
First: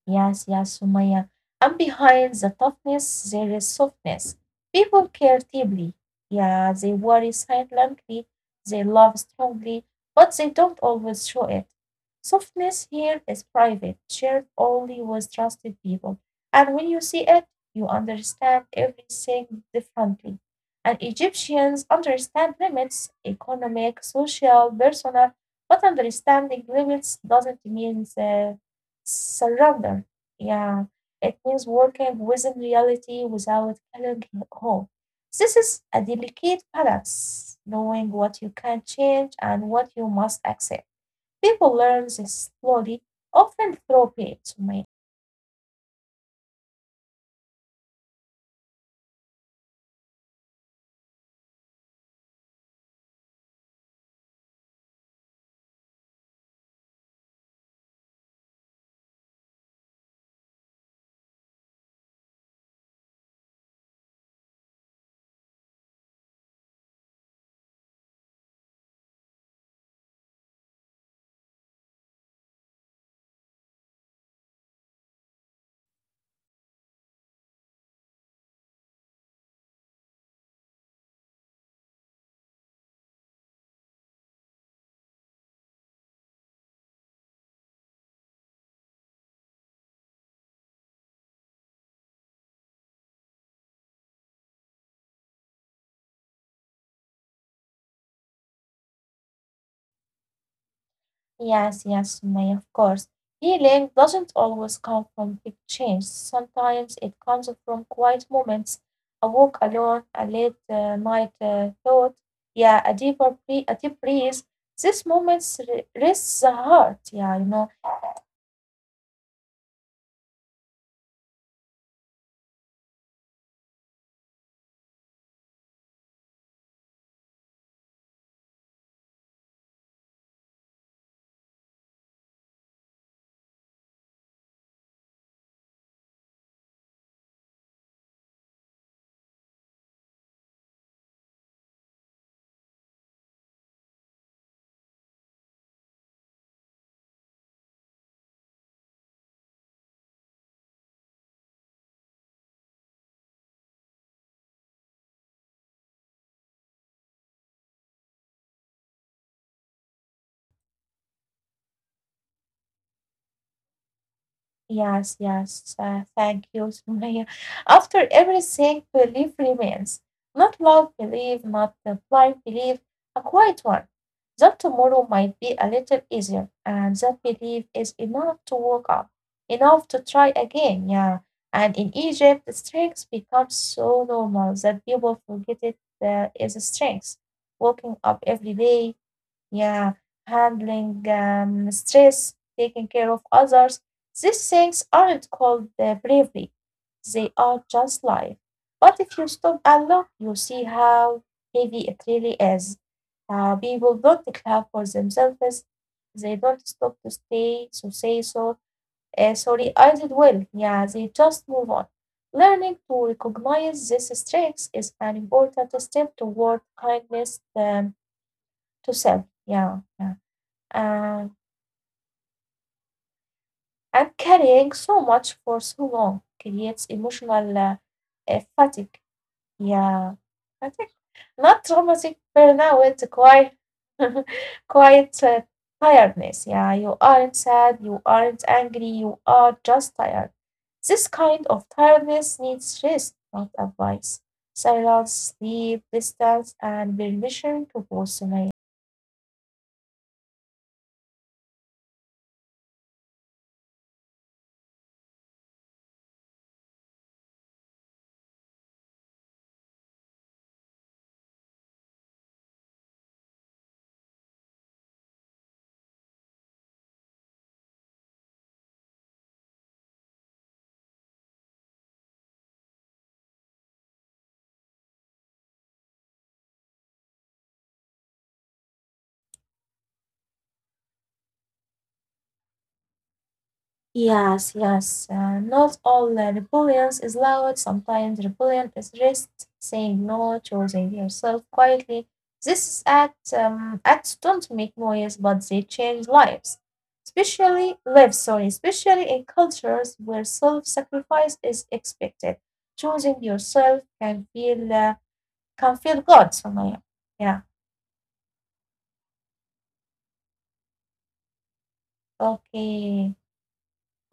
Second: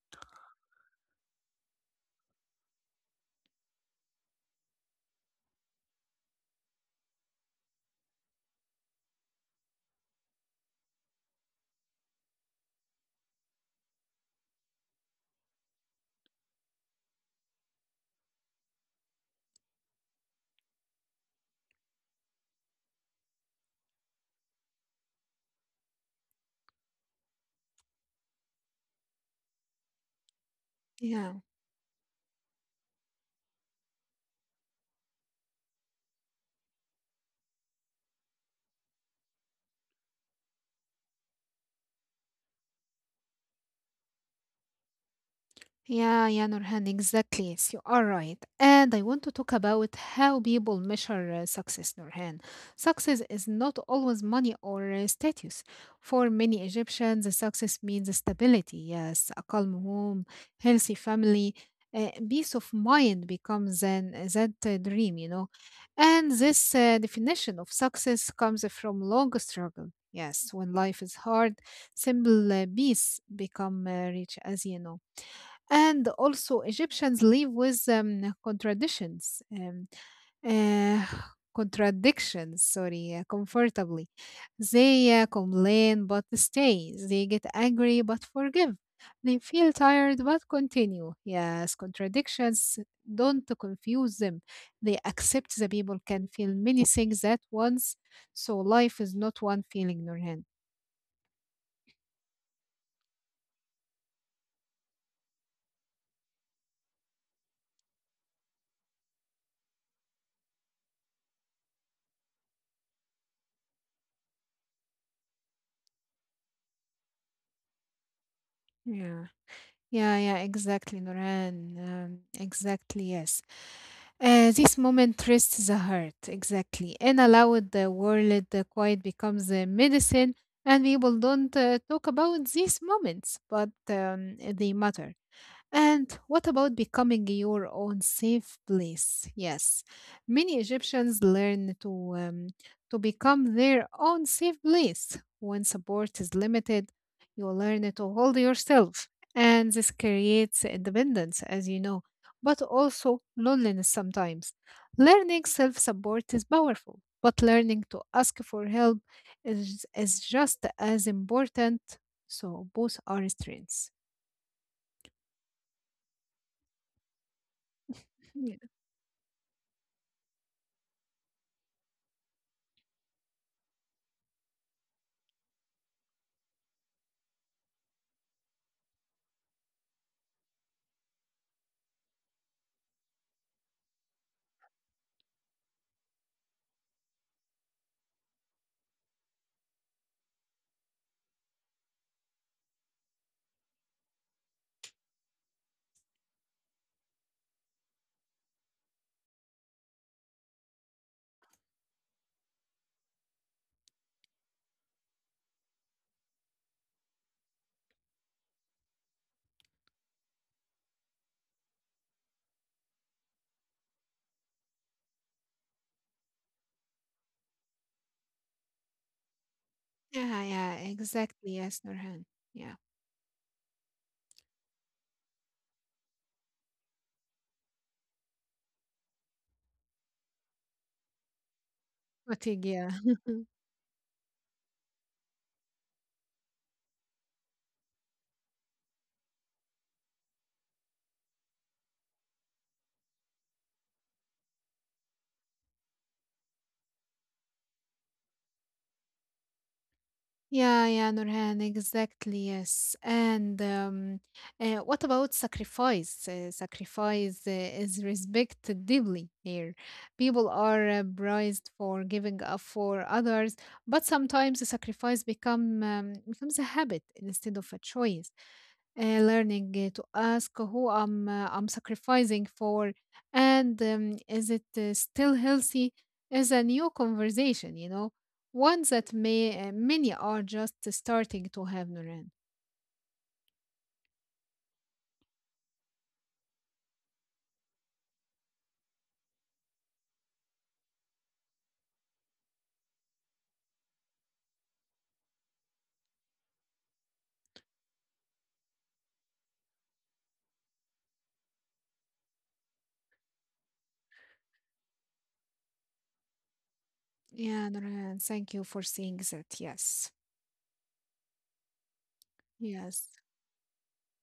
S1: Yes, yes, Sumaya. And behind the toughness, there is softness. People care deeply. Yeah, they worry silently. They love strongly, but they don't always show it. Softness here is private, shared only with trusted people. And when you see it, you understand everything differently. And Egyptians understand limits economic, social, personal, but understanding limits doesn't mean surrender. Yeah,
S2: Yeah.
S1: it means working within reality without killing hope. This is a delicate balance, knowing what you can change and what you must accept. People learn this slowly, often through pain, Sumaya.
S2: Yeah, yeah, Nurhan, exactly. Yes, you are right. And I want to talk about how people measure success, Nurhan. Success is not always money or status. For many Egyptians, success means stability, yes, a calm home, healthy family, peace of mind becomes that dream, you know. And this definition of success comes from long struggle. Yes, when life is hard, simple peace become rich, as you know. And also, Egyptians live with contradictions, uh, [sighs] contradictions, sorry, comfortably. They complain but stay. They get angry but forgive. They feel tired but continue. Yes, contradictions don't confuse them. They accept the people can feel many things at once. So life is not one feeling, Nurhan.
S1: Yes, yes, Sumaya, of course. Healing doesn't always come from big change. Sometimes it comes from quiet moments, a walk alone, a late night thought, yeah, a a deep breath. These rests the heart, yeah, you know,
S2: Yeah. Yeah, yeah, exactly, Noran. Exactly, yes. This moment rests the heart, exactly. And allowed the world, the quiet becomes the medicine, and people don't talk about these moments, but they matter. And what about becoming your own safe place? Yes, many Egyptians learn to become their own safe place. When support is limited, you learn to hold yourself, and this creates independence, as you know, but also loneliness sometimes. Learning self support is powerful, but learning to ask for help is just as important. So, both are strengths.
S1: yes, yes. Thank you, Sumaya. After
S2: Yeah,
S1: everything, belief remains. Not love belief, not the blind belief, a quiet one. That tomorrow might be a little easier, and that belief is enough to wake up, enough to try again. Yeah. And in Egypt, the strength becomes so normal that people forget it is a strength. Waking up every day, yeah, handling stress, taking care of others. These things aren't called bravery, they are just life. But if you stop and look, you see how heavy it really is. People don't clap for themselves, they don't stop to stay, to say so. Sorry, I did well. Yeah, they just move on. Learning to recognize these strengths is an important step toward kindness to self. Yeah, yeah.
S2: yeah, yeah,
S1: Uh,
S2: exactly. Yes, Nurhan. Yeah,
S1: and carrying so much for so long creates emotional fatigue. Yeah, fatigue. Not traumatic
S2: fatigue. Yeah.
S1: burnout,
S2: [laughs]
S1: quite, [laughs] quite tiredness. Yeah, you aren't sad, you aren't angry, you are just tired. This kind of tiredness needs rest, not advice. Silence, sleep, distance, and permission to pause.
S2: Yeah, yeah, Nurhan, exactly, yes. And What about sacrifice? Sacrifice is respected deeply here. People are prized for giving up for others, but sometimes the sacrifice becomes a habit instead of a choice. Learning to ask who I'm sacrificing for, and is it still healthy? Is a new conversation, you know, one that may many are just starting to have, Nuran.
S1: Yes, yes. Not all rebellions is loud. Sometimes rebellion is rest, saying no, choosing yourself quietly. These acts, acts don't make noise, but they change lives. Especially lives, sorry, especially in cultures where self-sacrifice is expected. Choosing yourself can feel good, Somaya. Yeah.
S2: Yeah, Nuran, thank you for saying that. Yes, yes,
S1: Okay.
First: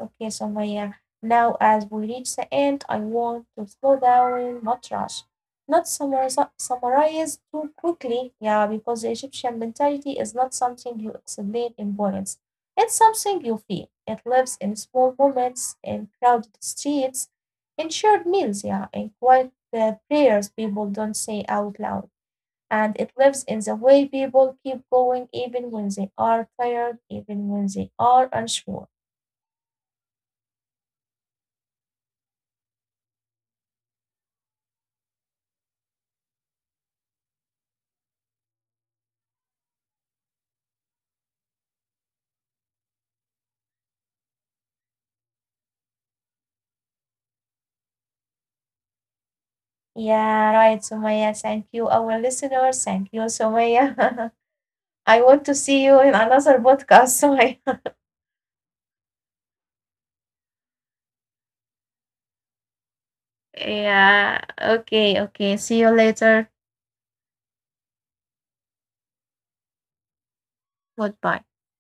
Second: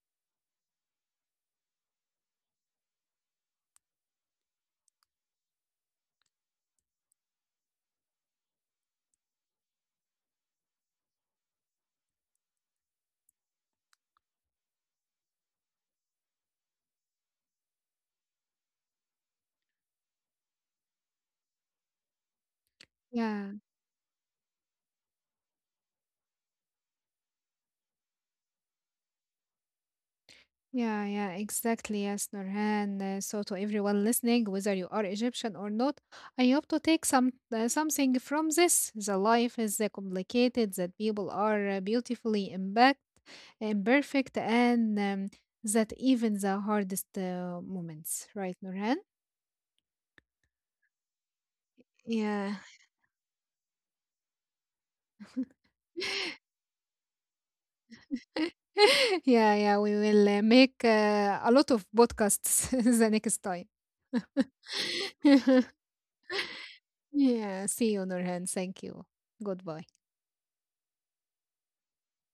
S1: Okay, so Maya, now as we reach the end, I want to slow down, not rush, not summarize, summarize too quickly. Yeah, because the Egyptian mentality is not something you explain in poems. It's something you feel. It lives in small moments, in crowded streets, in shared meals, yeah, in quiet prayers people don't say out loud. And it lives
S2: yeah.
S1: in the way people keep going even when they are tired, even when they are unsure.
S2: Yeah, yeah, exactly. Yes, Nurhan. So, to everyone listening, whether you are Egyptian or not, I hope to take some something from this. The life is complicated. That people are beautifully imperfect, and that even the hardest moments, right, Nurhan?
S1: Yeah, right, Sumaya. Thank you,
S2: Yeah.
S1: our listeners. Thank you, Sumaya. [laughs] I want to see you in another podcast, Sumaya. [laughs]
S2: [laughs] Yeah, yeah. We will make a lot of podcasts [laughs] the next time.
S1: Yeah,
S2: [laughs]
S1: okay, okay. See you later.
S2: Yeah. See you, Nurhan. Thank you. Goodbye.
S1: Goodbye.